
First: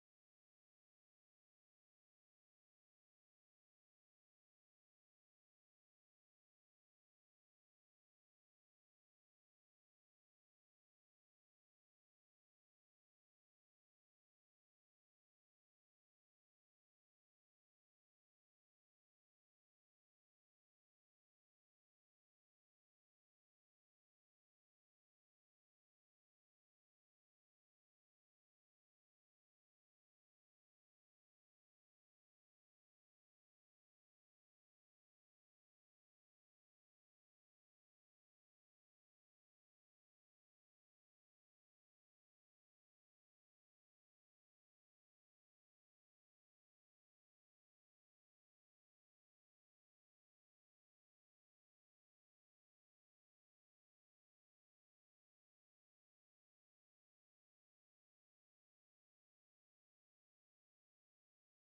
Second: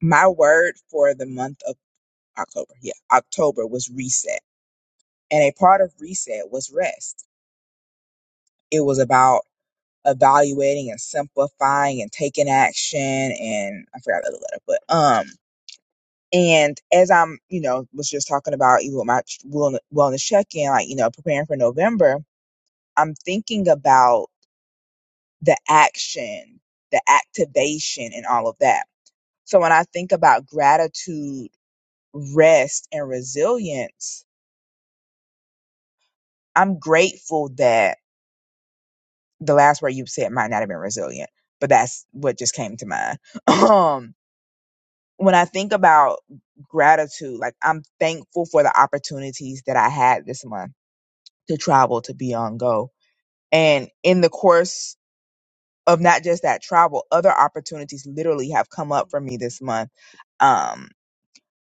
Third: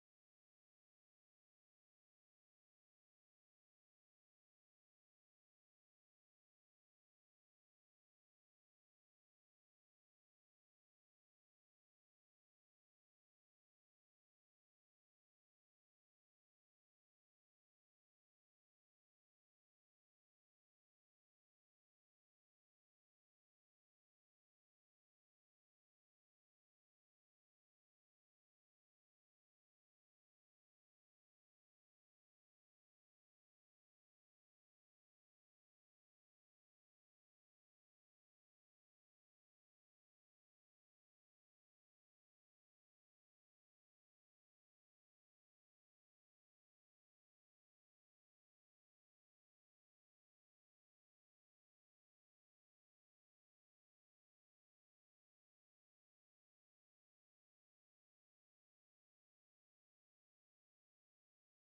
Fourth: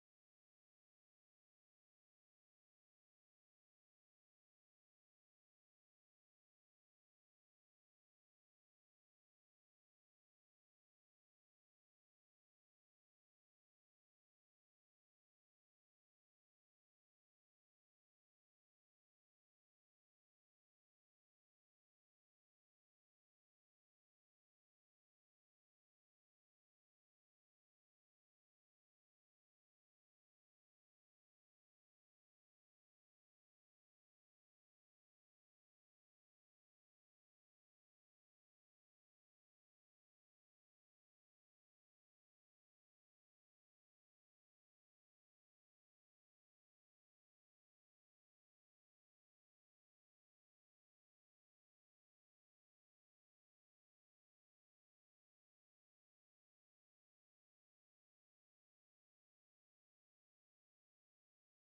my word for the month of October, yeah, October was reset, and a part of reset was rest. It was about evaluating and simplifying and taking action, and I forgot the other letter, but um. And as I'm, you know, was just talking about even with my wellness check in, like, you know, preparing for November, I'm thinking about the action, the activation, and all of that. So when I think about gratitude, rest, and resilience, I'm grateful that the last word you said might not have been resilient, but that's what just came to mind. Um, when I think about gratitude, like I'm thankful for the opportunities that I had this month to travel to be on Go. And in the course of not just that travel, other opportunities literally have come up for me this month. Um,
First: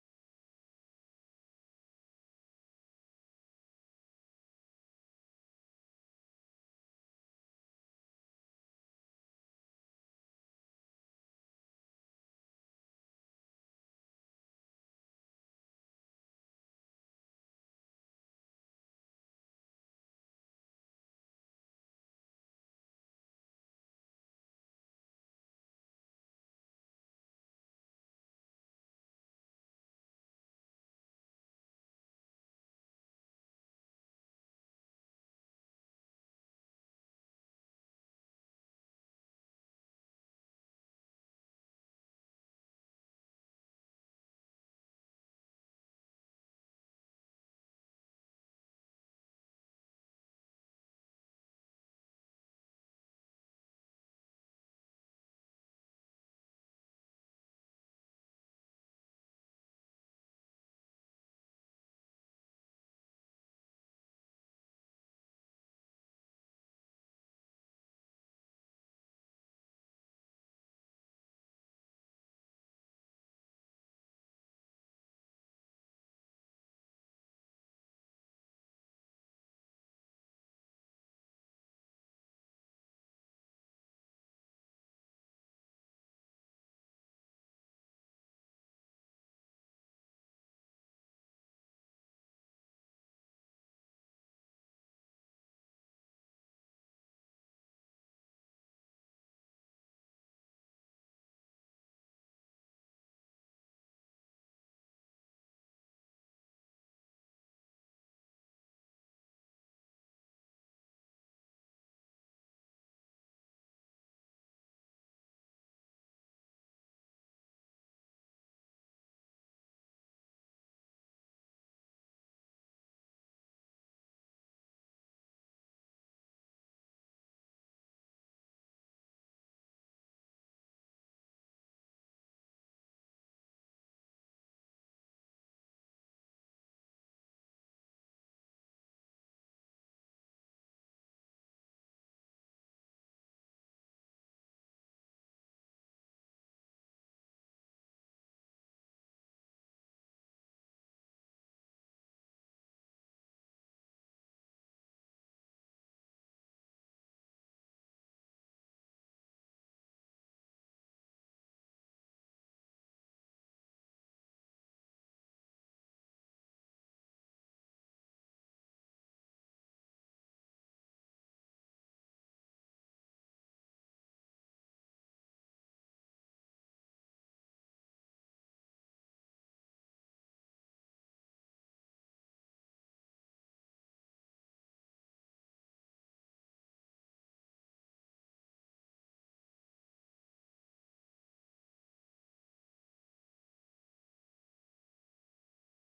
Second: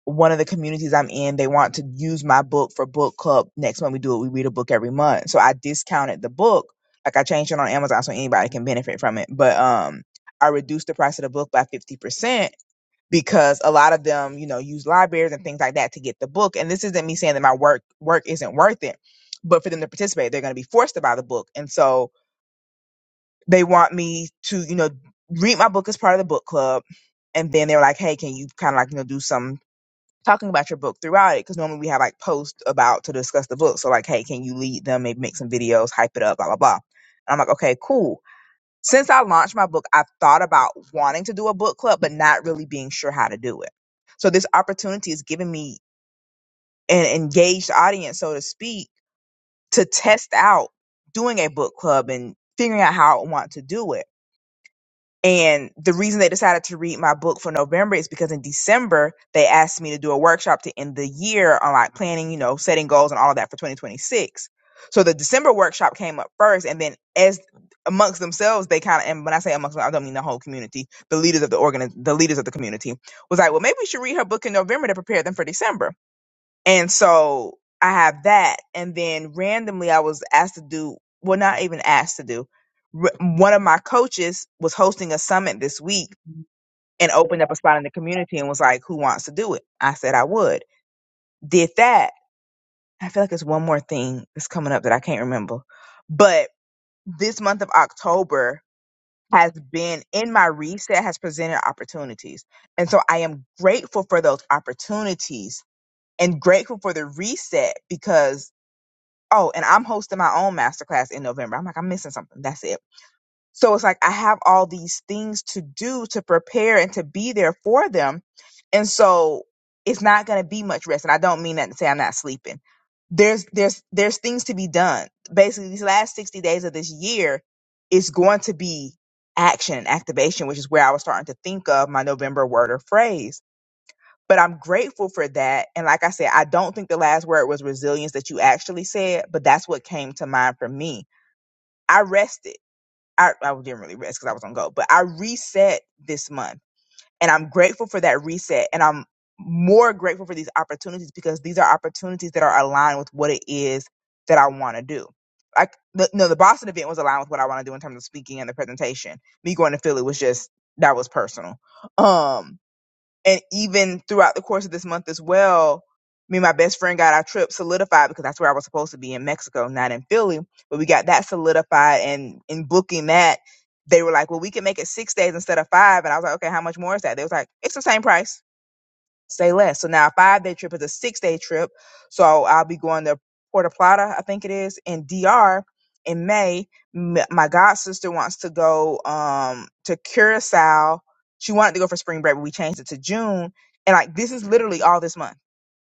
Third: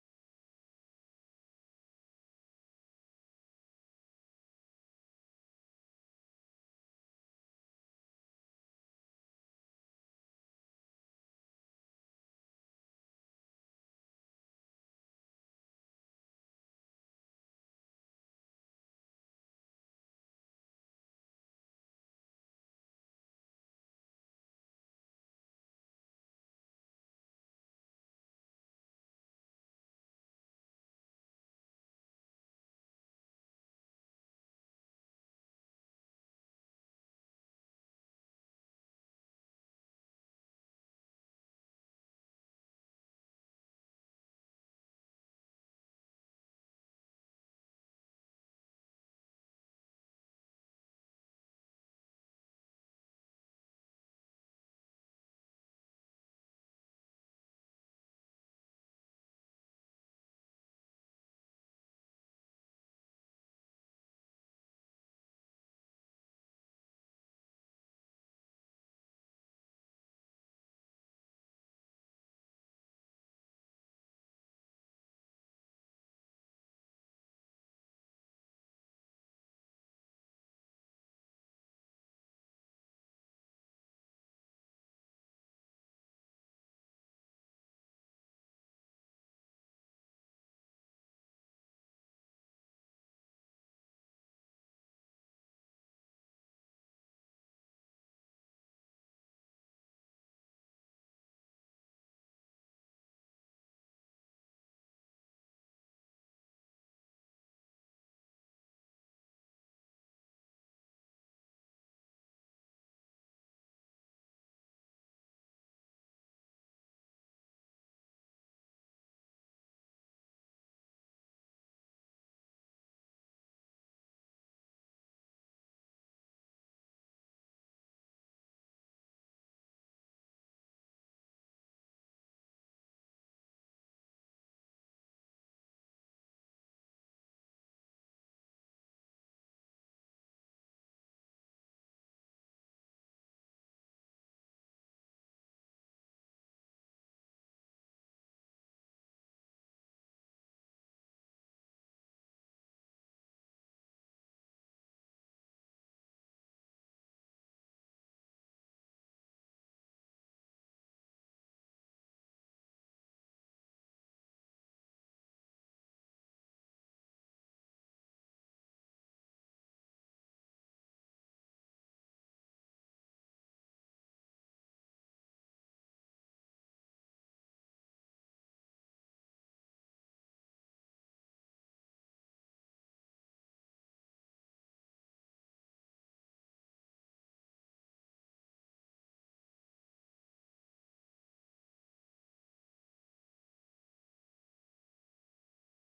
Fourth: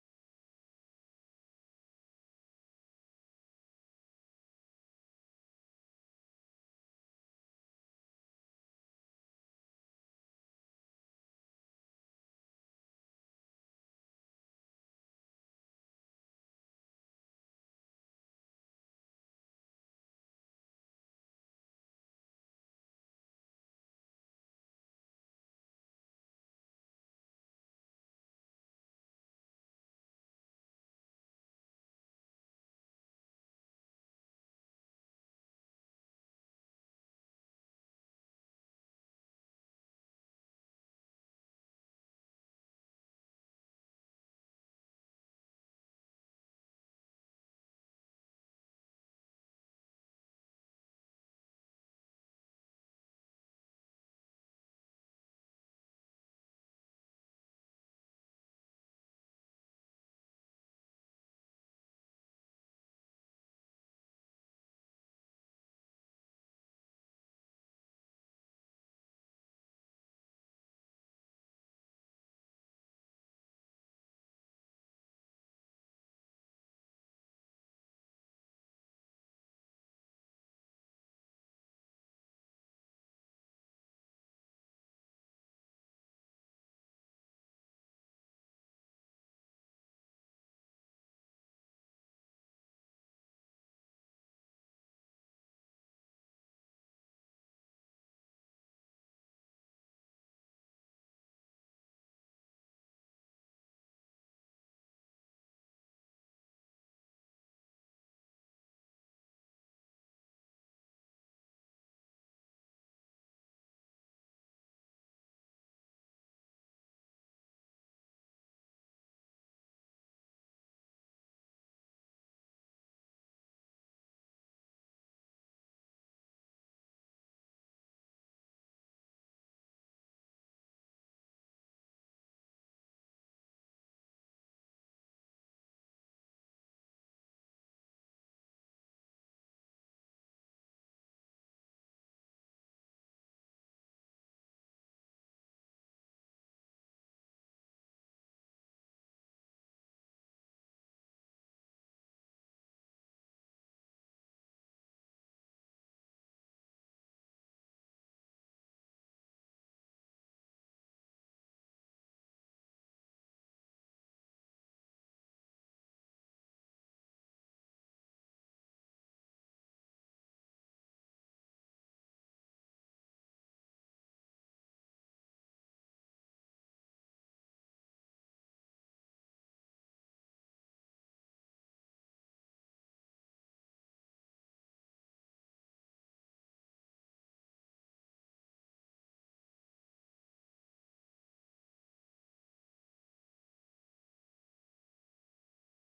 one of the communities I'm in, they want to use my book for book club. Next month we do it, we read a book every month. So I discounted the book. Like I changed it on Amazon so anybody can benefit from it. But um I reduced the price of the book by fifty percent because a lot of them, you know, use libraries and things like that to get the book. And this isn't me saying that my work work isn't worth it, but for them to participate, they're gonna be forced to buy the book. And so they want me to, you know, read my book as part of the book club and then they were like, "Hey, can you kind of like you know do some talking about your book throughout it because normally we have like posts about to discuss the book. So like, hey, can you lead them? Maybe make some videos, hype it up, blah blah blah. And I'm like, okay, cool. Since I launched my book, I've thought about wanting to do a book club, but not really being sure how to do it. So this opportunity is giving me an engaged audience, so to speak, to test out doing a book club and figuring out how I want to do it and the reason they decided to read my book for November is because in December they asked me to do a workshop to end the year on like planning, you know, setting goals and all of that for 2026. So the December workshop came up first, and then as amongst themselves, they kind of and when I say amongst, I don't mean the whole community, the leaders of the organ, the leaders of the community was like, well, maybe we should read her book in November to prepare them for December. And so I have that. And then randomly I was asked to do, well, not even asked to do. R- One of my coaches was hosting a summit this week and opened up a spot in the community and was like, who wants to do it? I said I would. Did that. I feel like it's one more thing that's coming up that I can't remember. But this month of October has been in my reset, has presented opportunities. And so I am grateful for those opportunities and grateful for the reset because oh, and I'm hosting my own masterclass in November. I'm like, I'm missing something. That's it. So it's like I have all these things to do to prepare and to be there for them. And so it's not going to be much rest. And I don't mean that to say I'm not sleeping. There's there's there's things to be done. Basically, these last 60 days of this year is going to be action and activation, which is where I was starting to think of my November word or phrase but I'm grateful for that. And like I said, I don't think the last word was resilience that you actually said, but that's what came to mind for me. I rested. I, I didn't really rest because I was on go, but I reset this month and I'm grateful for that reset. And I'm more grateful for these opportunities because these are opportunities that are aligned with what it is that I want to do. Like, the, no, the Boston event was aligned with what I want to do in terms of speaking and the presentation. Me going to Philly was just, that was personal. Um, and even throughout the course of this month as well, me and my best friend got our trip solidified because that's where I was supposed to be in Mexico, not in Philly. But we got that solidified, and in booking that, they were like, "Well, we can make it six days instead of five." And I was like, "Okay, how much more is that?" They was like, "It's the same price." stay less. So now a five day trip is a six day trip. So I'll be going to Puerto Plata, I think it is, in DR in May. M- My god sister wants to go um to Curacao. She wanted to go for spring break, but we changed it to June. And like this is literally all this month.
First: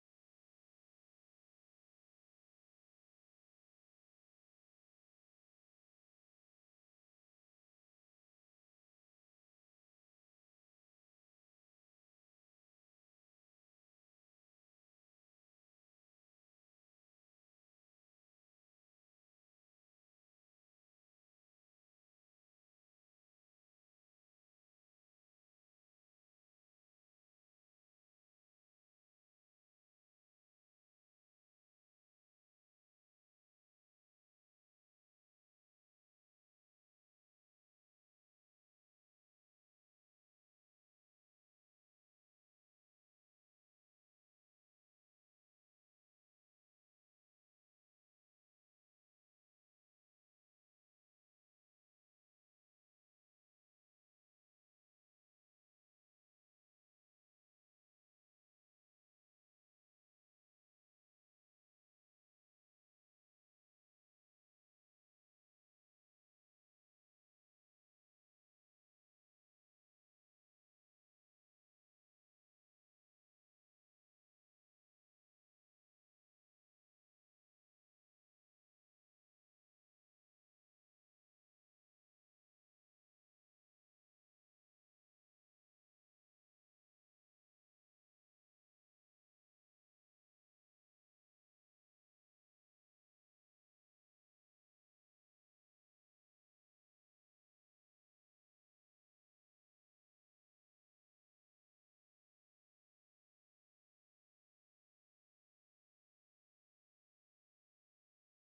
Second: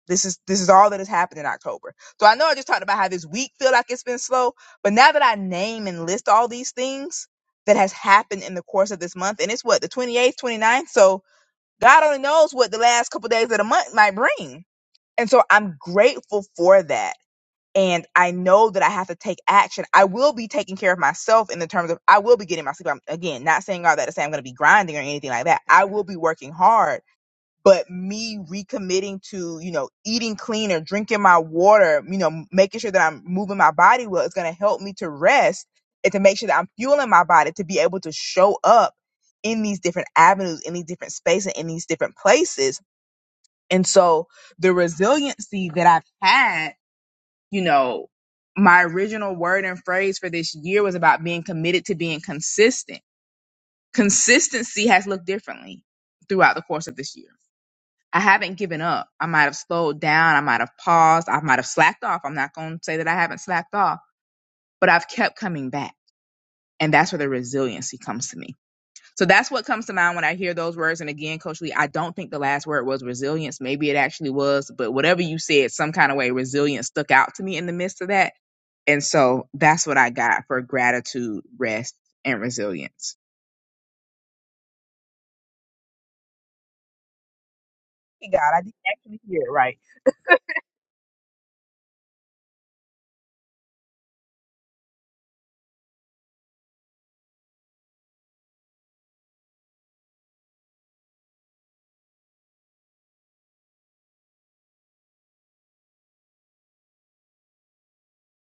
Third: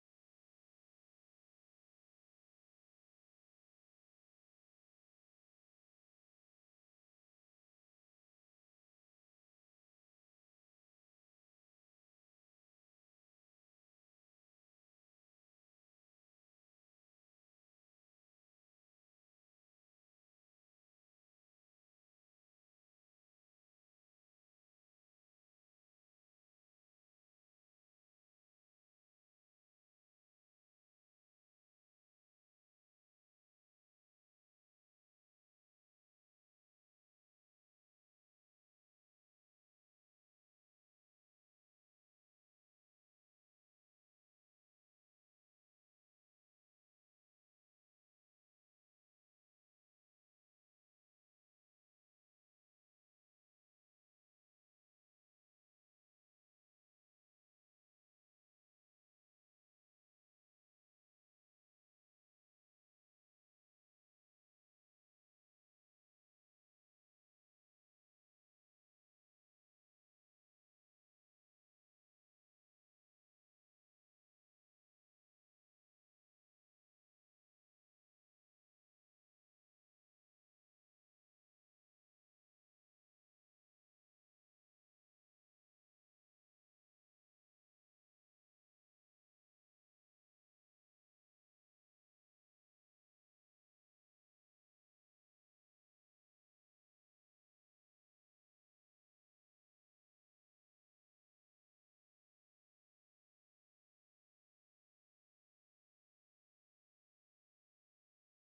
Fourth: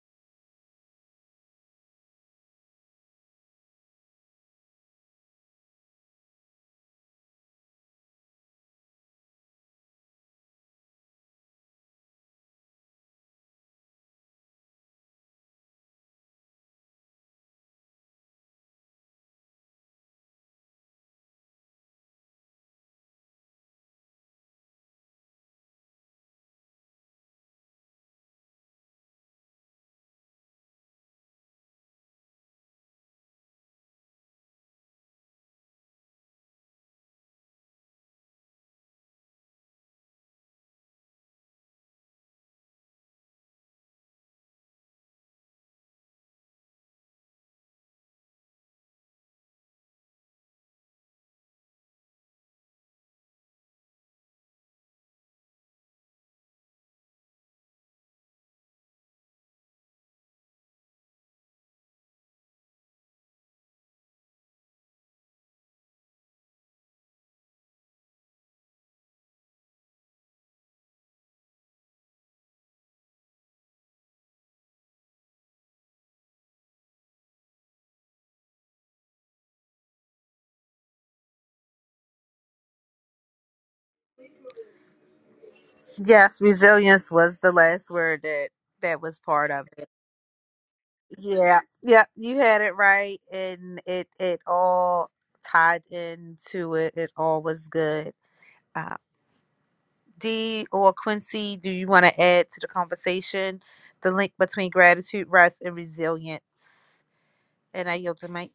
This is this is all that has happened in October. So I know I just talked about how this week feel like it's been slow, but now that I name and list all these things that has happened in the course of this month, and it's what the 28th, eighth, twenty ninth. So God only knows what the last couple days of the month might bring. And so I'm grateful for that. And I know that I have to take action. I will be taking care of myself in the terms of I will be getting my sleep. I'm, again, not saying all that to say I'm going to be grinding or anything like that. I will be working hard but me recommitting to you know eating clean or drinking my water you know making sure that i'm moving my body well is going to help me to rest and to make sure that i'm fueling my body to be able to show up in these different avenues in these different spaces in these different places and so the resiliency that i've had you know my original word and phrase for this year was about being committed to being consistent consistency has looked differently throughout the course of this year I haven't given up. I might have slowed down. I might have paused. I might have slacked off. I'm not going to say that I haven't slacked off, but I've kept coming back. And that's where the resiliency comes to me. So that's what comes to mind when I hear those words. And again, Coach Lee, I don't think the last word was resilience. Maybe it actually was, but whatever you said, some kind of way, resilience stuck out to me in the midst of that. And so that's what I got for gratitude, rest, and resilience.
Yes, resilience was the last word
God,
that
I didn't
that
actually
was
hear
part
it
of it.
right.
Yeah, yeah, you had it right, and it it all tied into it. It all was good. Uh, D or Quincy, do you want to add to the conversation the link between gratitude, rest, and resilience? And I yield the mic.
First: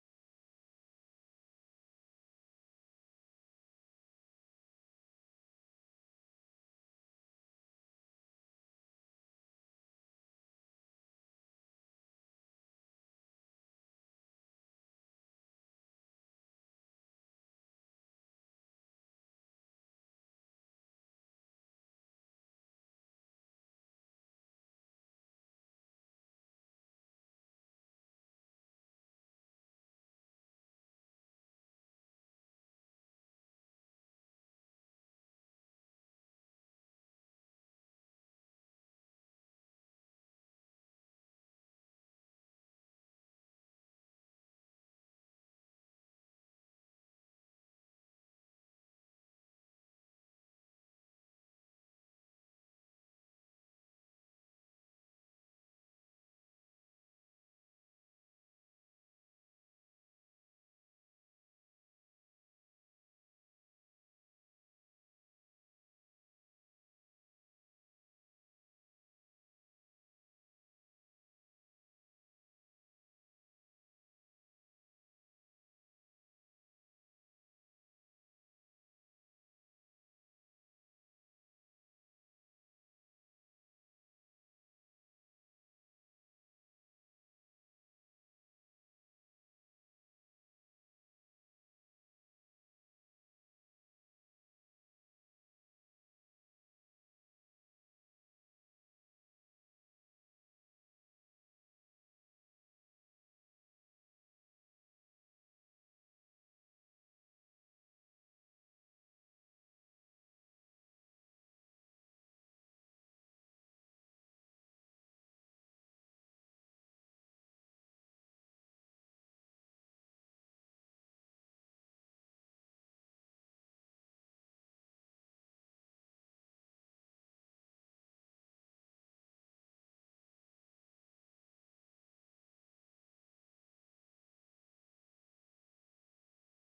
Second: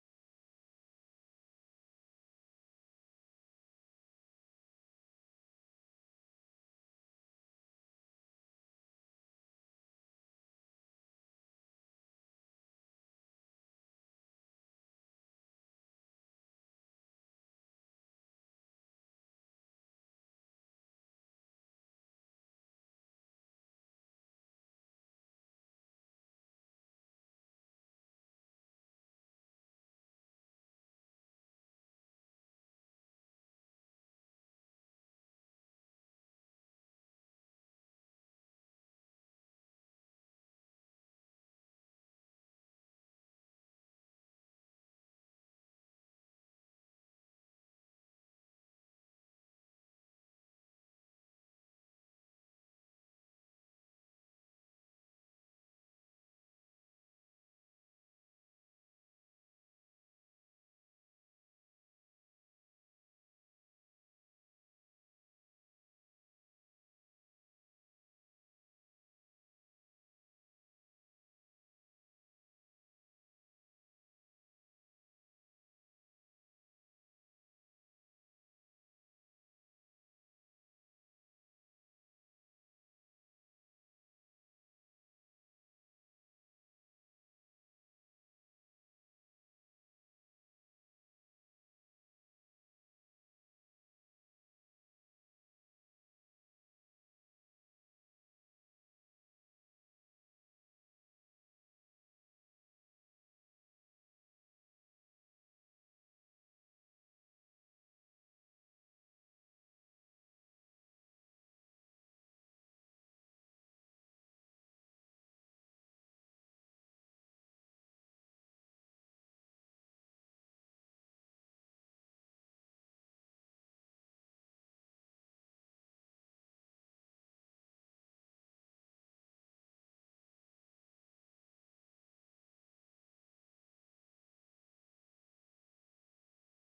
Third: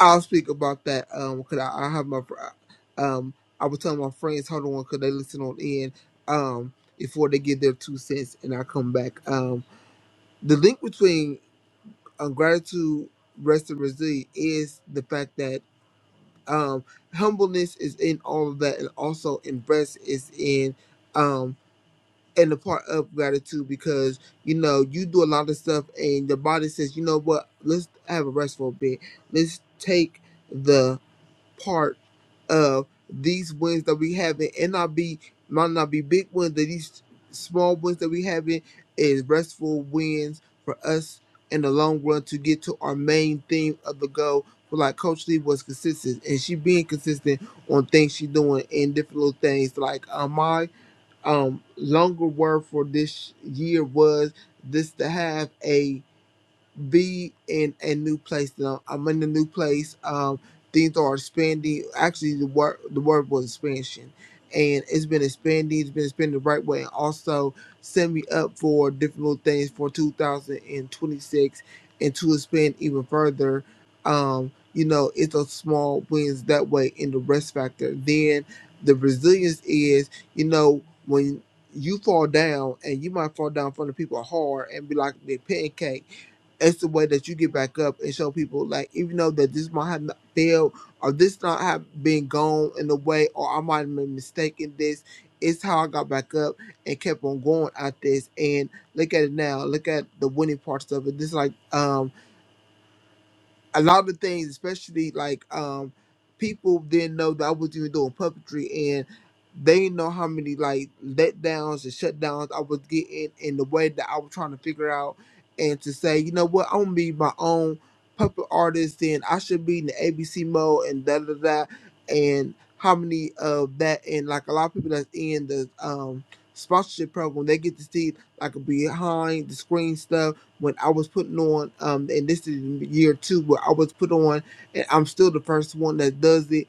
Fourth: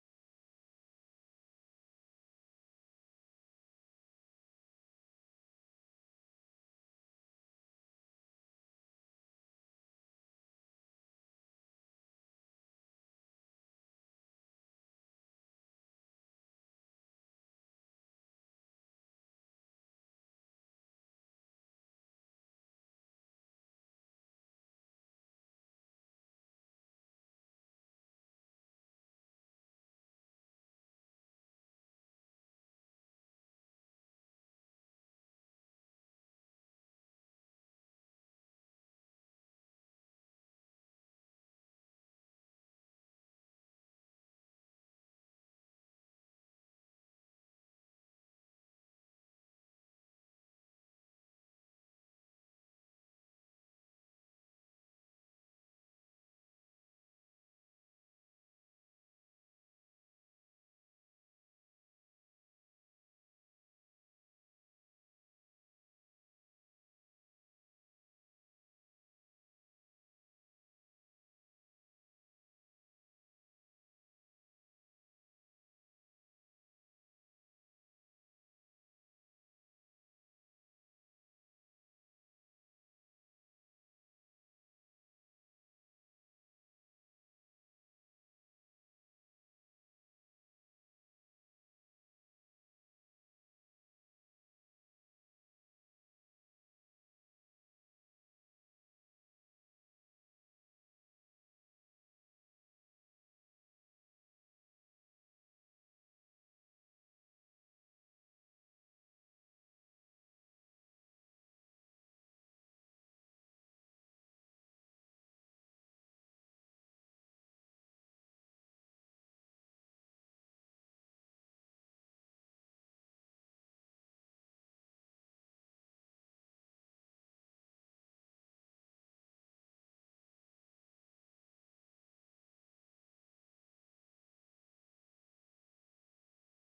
I'll speak about that. Um, cause I, I have my, fr- um, I was telling my friends, hold on, cause they listen on in, um, before they give their two cents, and I come back. Um, the link between um, gratitude, rest, and resilience is the fact that um, humbleness is in all of that, and also in rest is in, um, and the part of gratitude because you know you do a lot of stuff, and the body says, you know what, let's have a rest for a bit. Let's take the part of these wins that we have in NRB might not be big wins, that these small wins that we have in is restful wins for us in the long run to get to our main theme of the goal. But like Coach Lee was consistent and she being consistent on things she doing and different little things. Like um, my um longer word for this year was this to have a be in a new place. Now I'm in a new place. Um, things are expanding. Actually, the word the word was expansion, and it's been expanding. It's been expanding the right way, and also set me up for different little things for 2026, and twenty-six, and to expand even further. Um, you know, it's a small wins that way in the rest factor. Then the resilience is, you know, when you fall down and you might fall down in front of people hard and be like the pancake it's the way that you get back up and show people like even though that this might have not failed or this not have been gone in a way or I might have been mistaken this it's how I got back up and kept on going at this and look at it now look at the winning parts of it this like um, a lot of things, especially like um people didn't know that I was even doing puppetry and they didn't know how many like letdowns and shutdowns I was getting in the way that I was trying to figure out and to say, you know what, I'm gonna be my own puppet artist and I should be in the ABC mode and da da da and how many of that and like a lot of people that's in the um sponsorship program they get to see like behind the screen stuff when I was putting on, um, and this is year two where I was put on, and I'm still the first one that does it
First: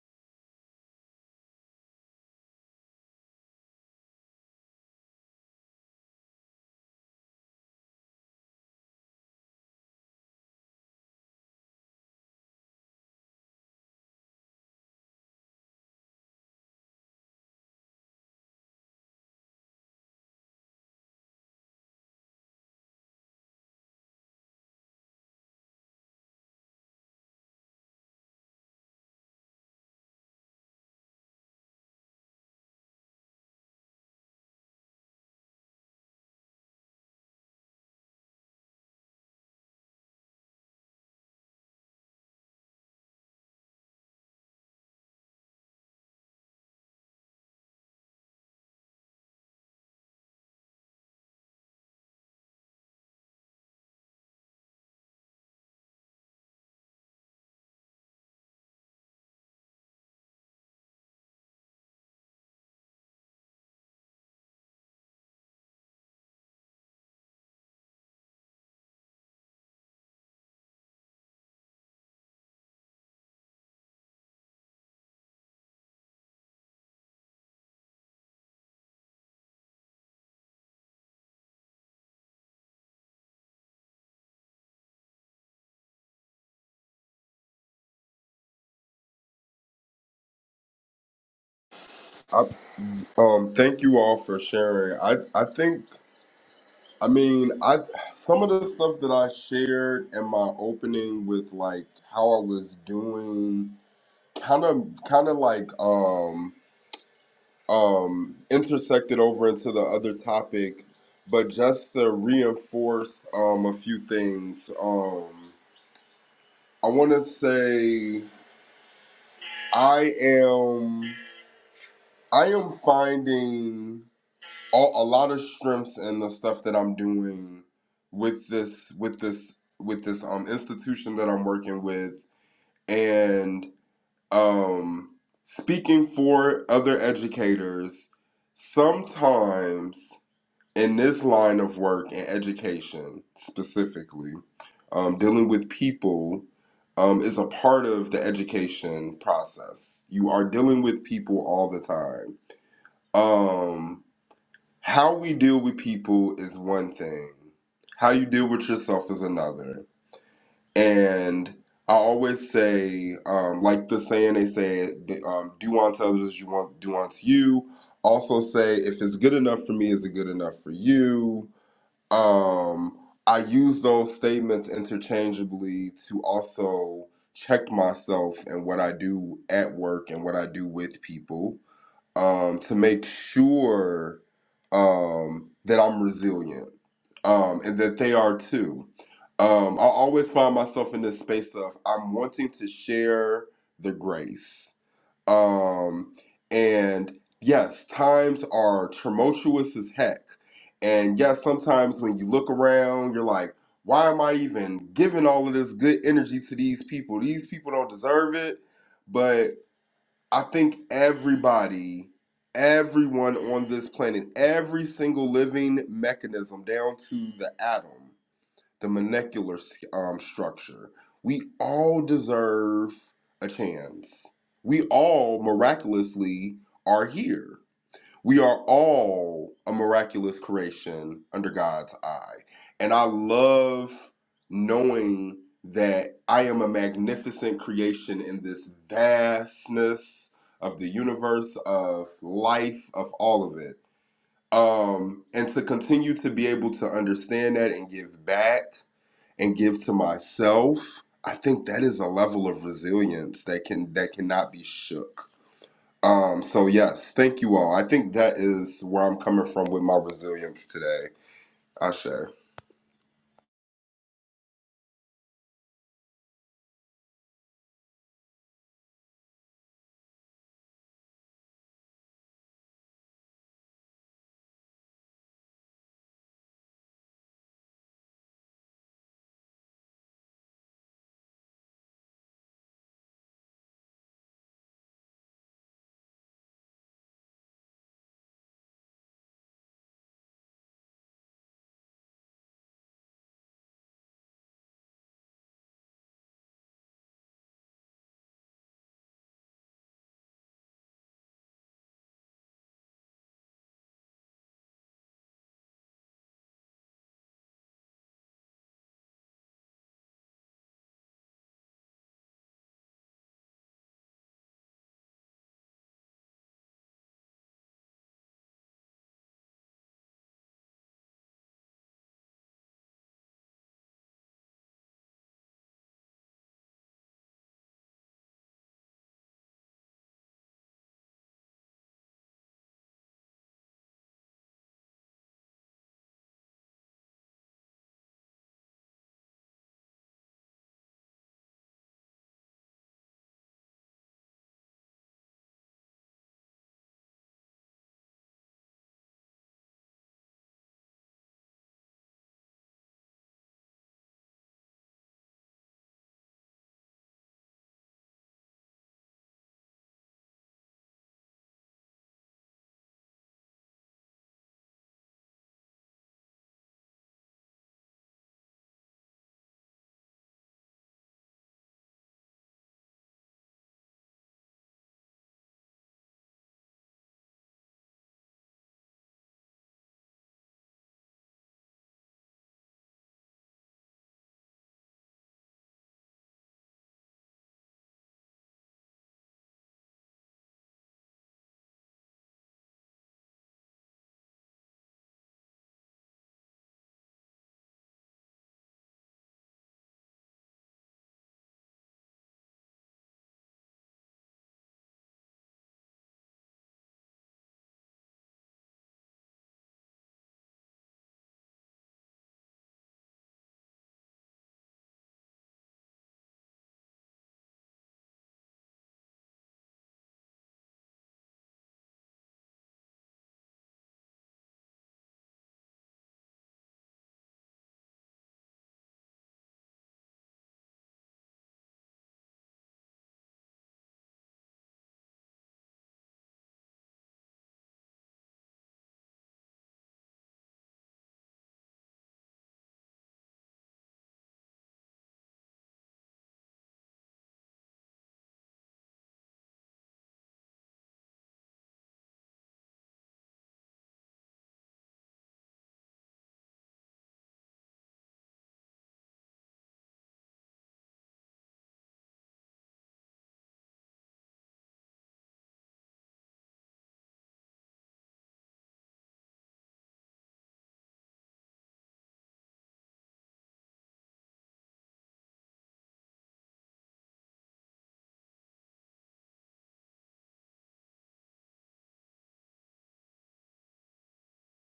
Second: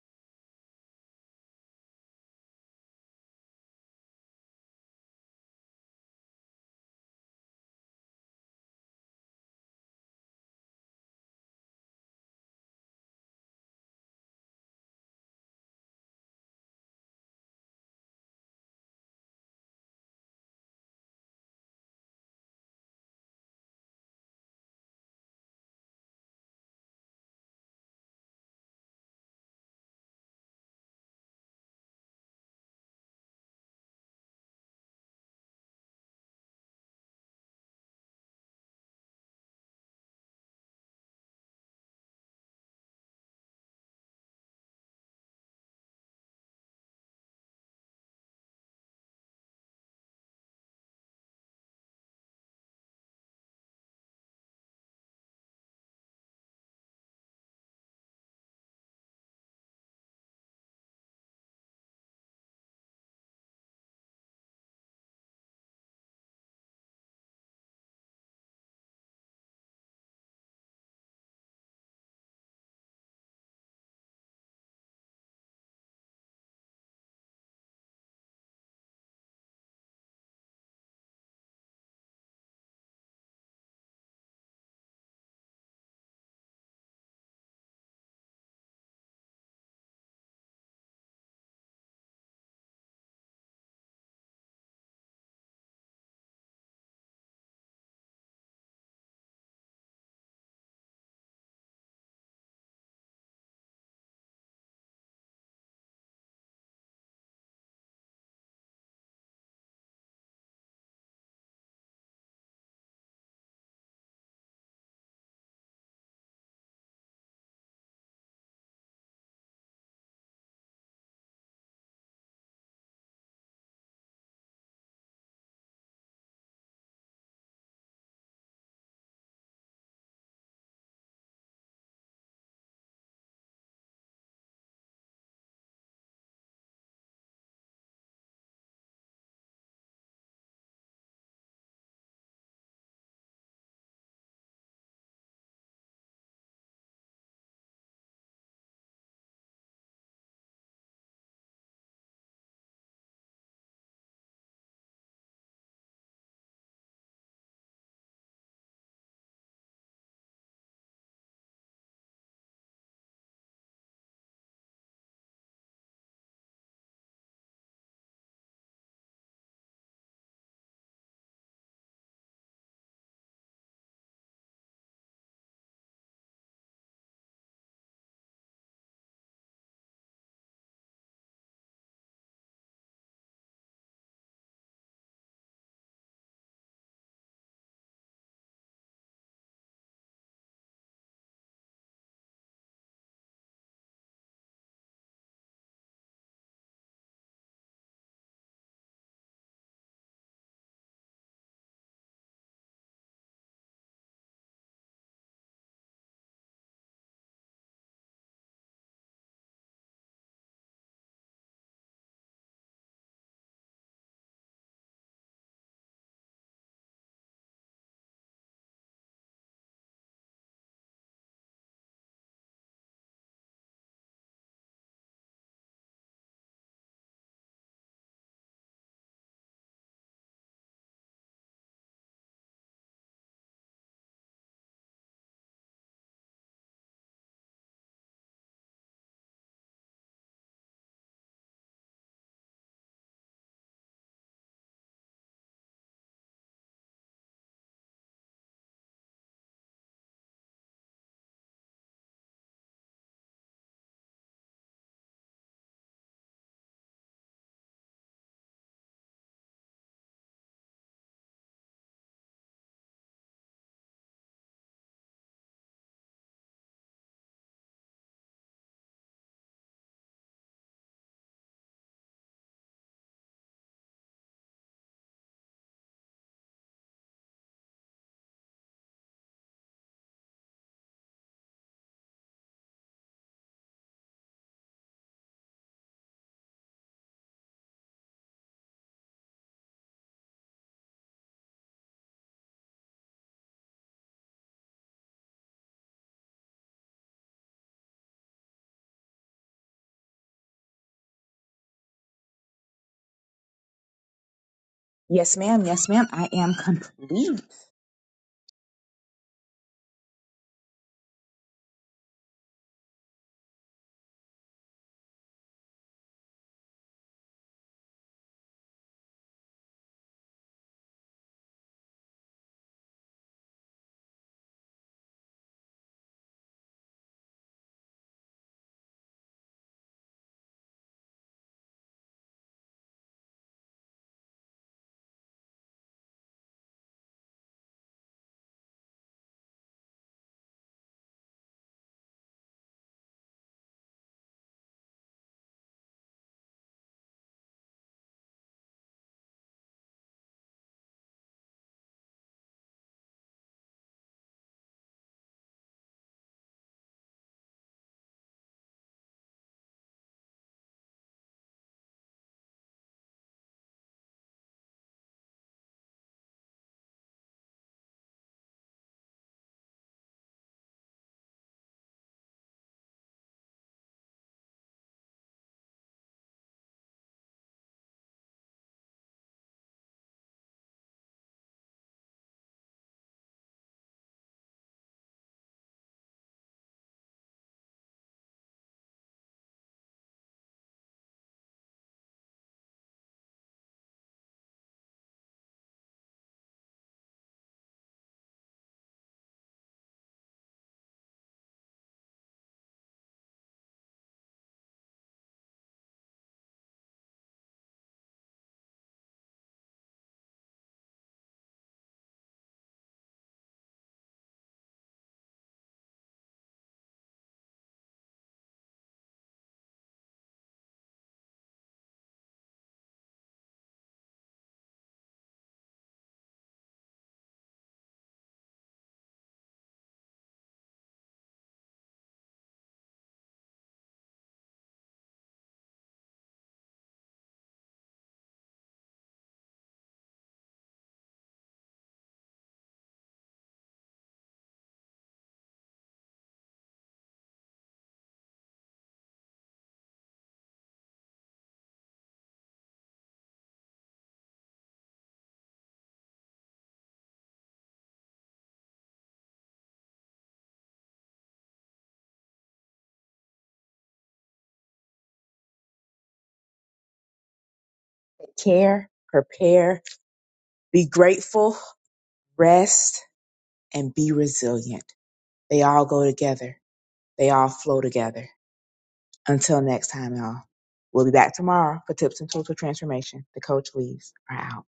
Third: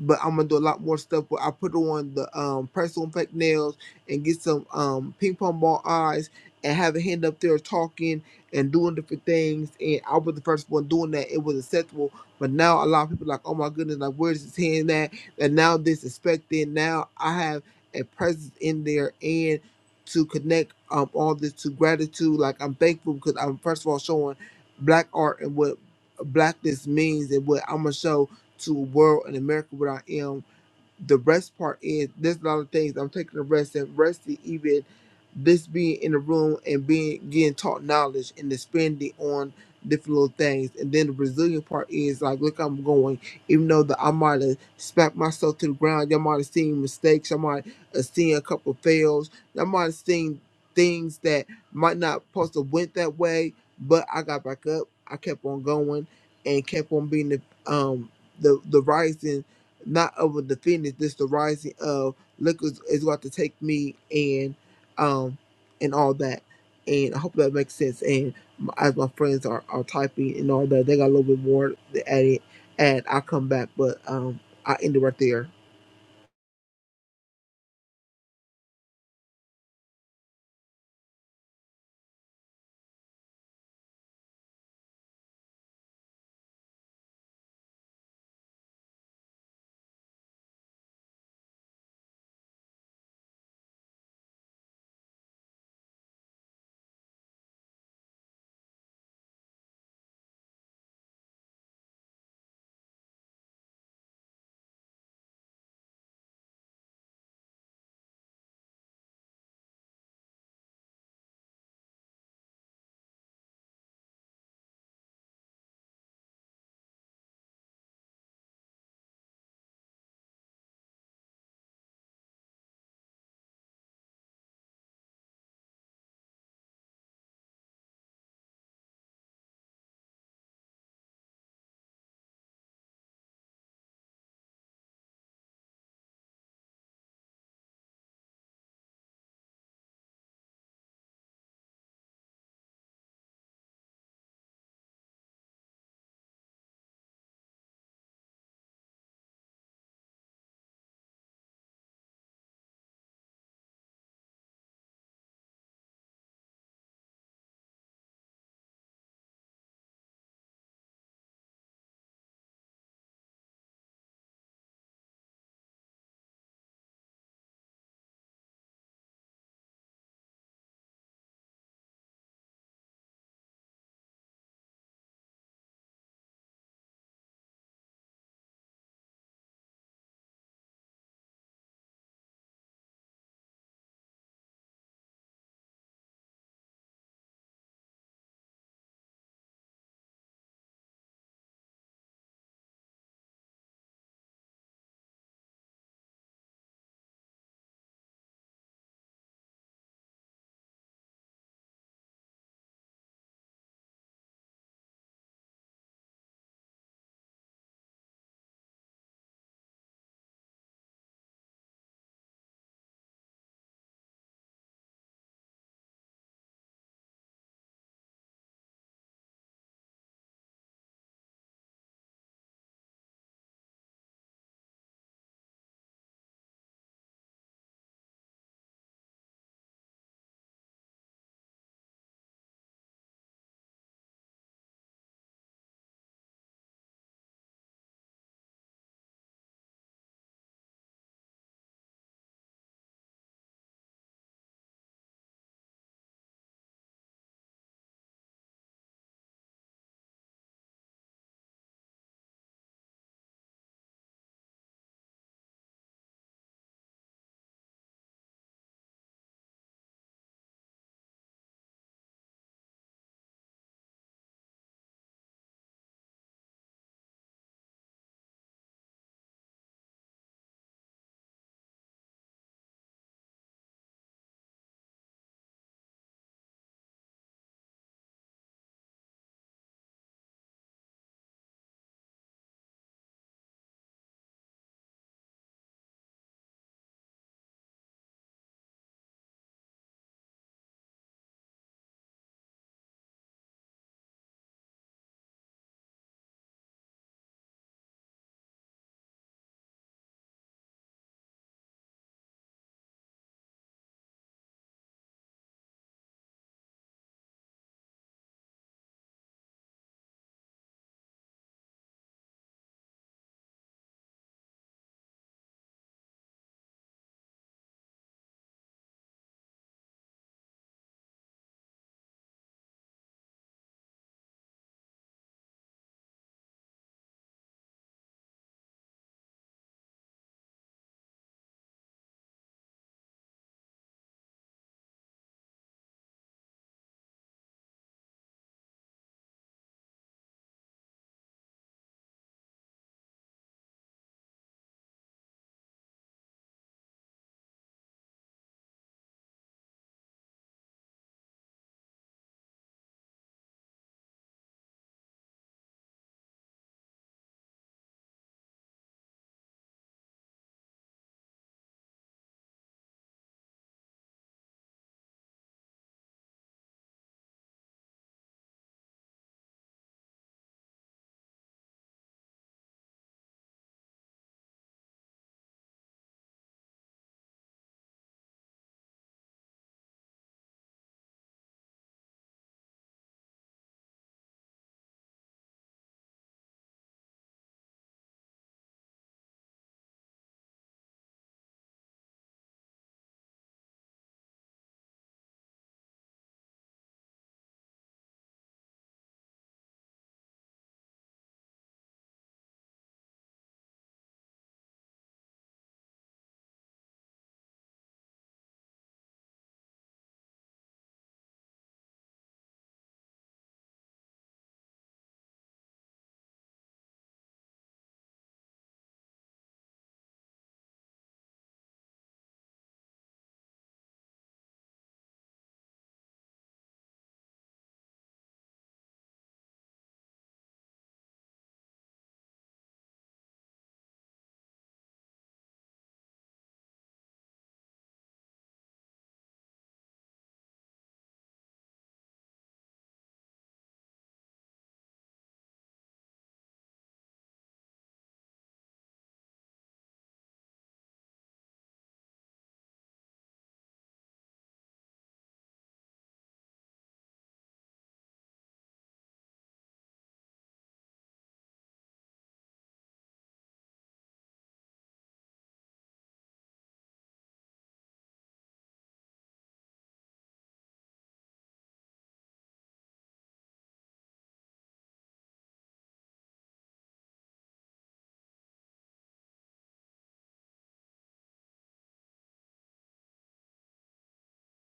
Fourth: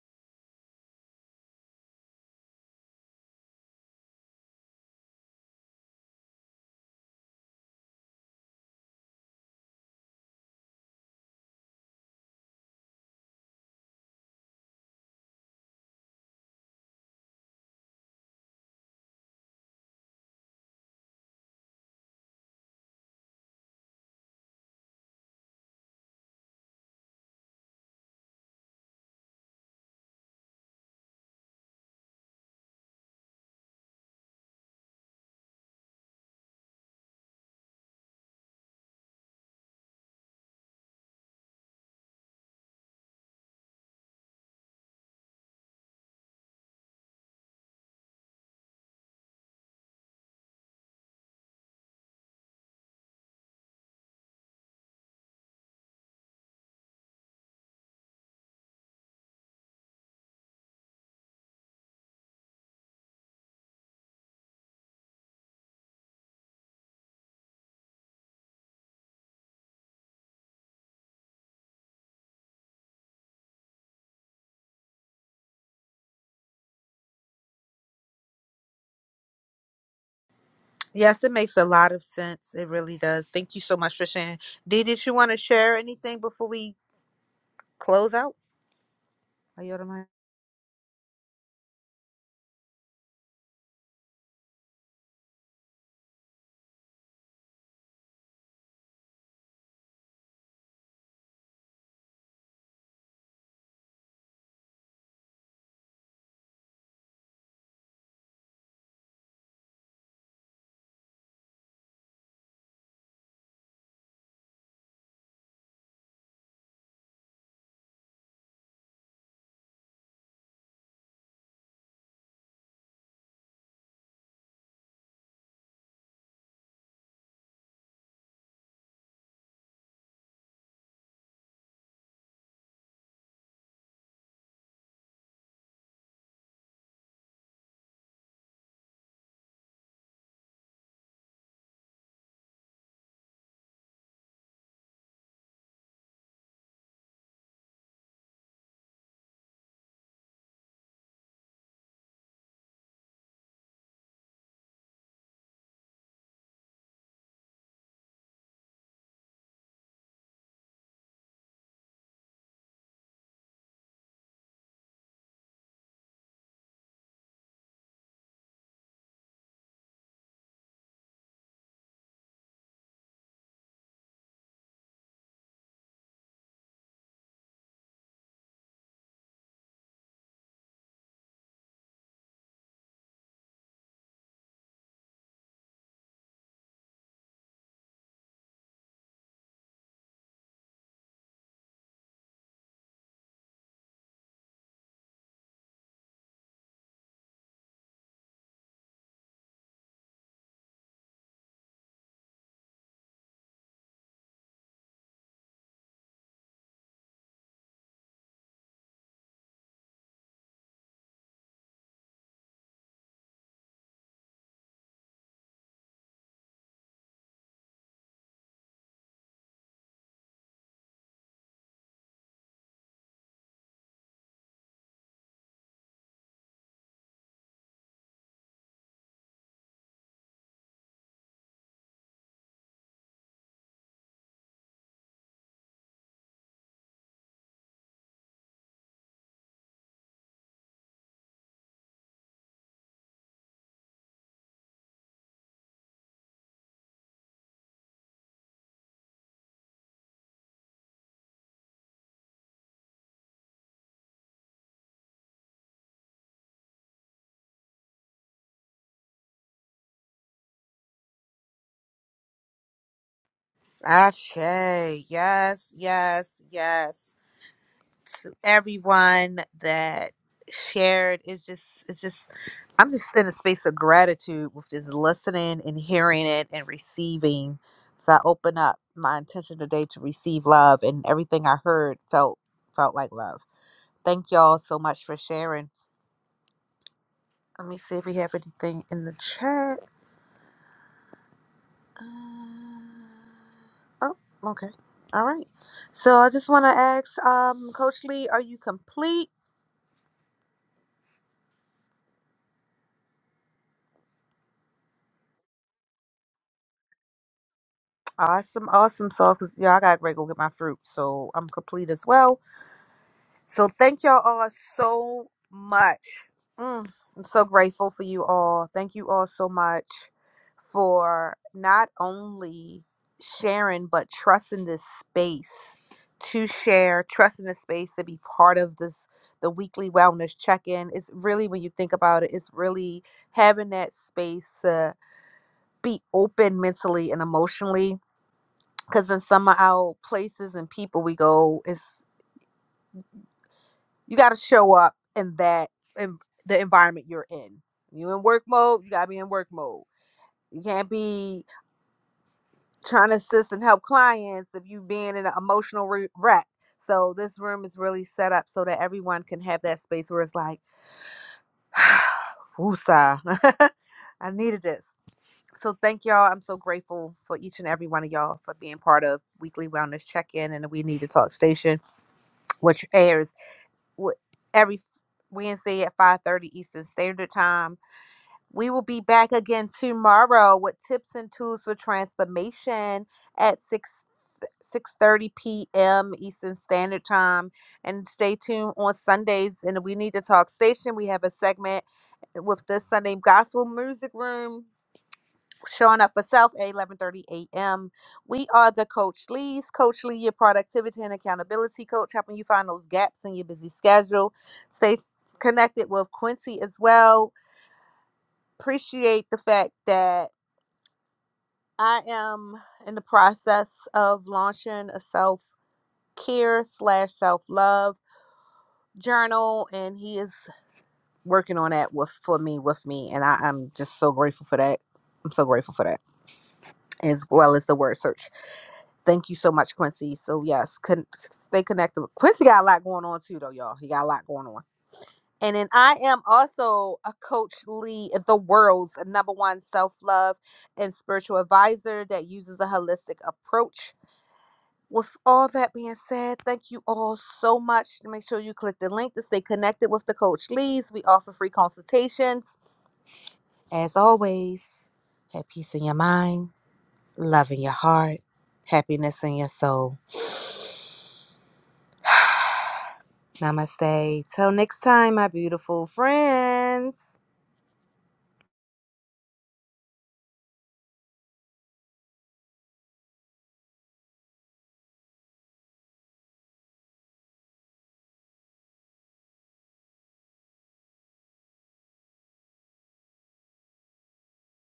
but I'm gonna do a lot more stuff. But I put on the um personal fake nails and get some um ping pong ball eyes and have a hand up there talking and doing different things. And I was the first one doing that. It was acceptable, but now a lot of people are like, oh my goodness, like where's his hand at? And now this is expected. Now I have a presence in there and to connect um all this to gratitude. Like I'm thankful because I'm first of all showing black art and what blackness means and what I'm gonna show to a world in America without M the rest part is there's a lot of things I'm taking a rest and rest even this being in the room and being getting taught knowledge and expanding on different little things and then the resilient part is like look I'm going even though that I might have smacked myself to the ground y'all might have seen mistakes I might have seen a couple fails I might have seen things that might not supposed to went that way but I got back up I kept on going and kept on being the um the the rising not of the thing this the rising of look is, is about to take me and um and all that and i hope that makes sense and m- as my friends are, are typing and all that they got a little bit more to add it and i'll come back but um i end it right there
Yes, it makes a lot of sense. It really does. Thank you so much for sharing. Dee, did you want to share anything before we close out? I yield the mic.
Um, thank you all for sharing. I I think I mean I some of the stuff that I shared in my opening with like how I was doing kind of kind of like um um intersected over into the other topic, but just to reinforce um a few things. Um I want to say I am I am finding all, a lot of strength in the stuff that I'm doing with this with this with this um institution that I'm working with and um speaking for other educators sometimes in this line of work and education specifically um, dealing with people um, is a part of the education process you are dealing with people all the time um, how we deal with people is one thing, how you deal with yourself is another. And I always say, um, like the saying they say, um, do unto others as you want, do unto you. Also say, if it's good enough for me, is it good enough for you? Um, I use those statements interchangeably to also check myself and what I do at work and what I do with people um, to make sure um, that I'm resilient um, and that they are too. Um, I always find myself in this space of I'm wanting to share the grace. Um, and yes, times are tumultuous as heck. And yes, sometimes when you look around, you're like, why am I even giving all of this good energy to these people? These people don't deserve it. But I think everybody, everyone on this planet, every single living mechanism down to the atom, the molecular um, structure, we all deserve a chance. We all miraculously are here. We are all a miraculous creation under God's eye. And I love knowing that I am a magnificent creation in this vastness of the universe, of life, of all of it. Um, and to continue to be able to understand that and give back and give to myself, I think that is a level of resilience that can that cannot be shook um, so yes, thank you all. I think that is where I'm coming from with my resilience today. Ashe.
Ashe. Yes, yes, yes. everyone that shared is just it's just i'm just in a space of gratitude with just listening and hearing it and receiving so i open up my intention today to receive love and everything i heard felt felt like love thank y'all so much for sharing let me see if we have anything in the chat uh, oh okay all right so i just want to ask um coach lee are you complete
Yes, ma'am. Yes, ma'am. I am complete.
Awesome, awesome sauce. Cause yeah, I gotta go get my fruit, so I'm complete as well. So thank y'all all so much. Mm, I'm so grateful for you all. Thank you all so much for not only sharing but trusting this space to share, trusting the space to be part of this the weekly wellness check-in. It's really when you think about it, it's really having that space to be open mentally and emotionally Cause in some of our places and people we go, it's you gotta show up in that in the environment you're in. You in work mode, you gotta be in work mode. You can't be trying to assist and help clients if you being in an emotional re- wreck. So this room is really set up so that everyone can have that space where it's like, woosah, I needed this. So thank y'all. I'm so grateful for each and every one of y'all for being part of Weekly Wellness Check-In and the We Need to Talk Station which airs w- every Wednesday at 5:30 Eastern Standard Time. We will be back again tomorrow with tips and tools for transformation at 6 6:30 p.m. Eastern Standard Time and stay tuned on Sundays in the We Need to Talk station. We have a segment with the Sunday Gospel Music Room showing up for self at 11:30 a.m. We are the Coach Lee's, Coach Lee, your productivity and accountability coach, helping you find those gaps in your busy schedule. Stay connected with Quincy as well. Appreciate the fact that I am in the process of launching a self care slash self love journal, and he is working on that with for me with me, and I, I'm just so grateful for that. I'm so grateful for that. as well as the word search. Thank you so much, Quincy. So yes, con- stay connected. Quincy got a lot going on too, though, y'all. He got a lot going on. And then I am also a Coach Lee, the world's number one self love and spiritual advisor that uses a holistic approach. With all that being said, thank you all so much. Make sure you click the link to stay connected with the Coach Lees. We offer free consultations. As always, have peace in your mind love in your heart, happiness in your soul. Namaste. Till next time, my beautiful friends.
care, prepare, be grateful, rest, and be resilient. They all go together. They all flow together. Until next time, y'all. We'll be back tomorrow for tips and tools for transformation. The coach leaves are out.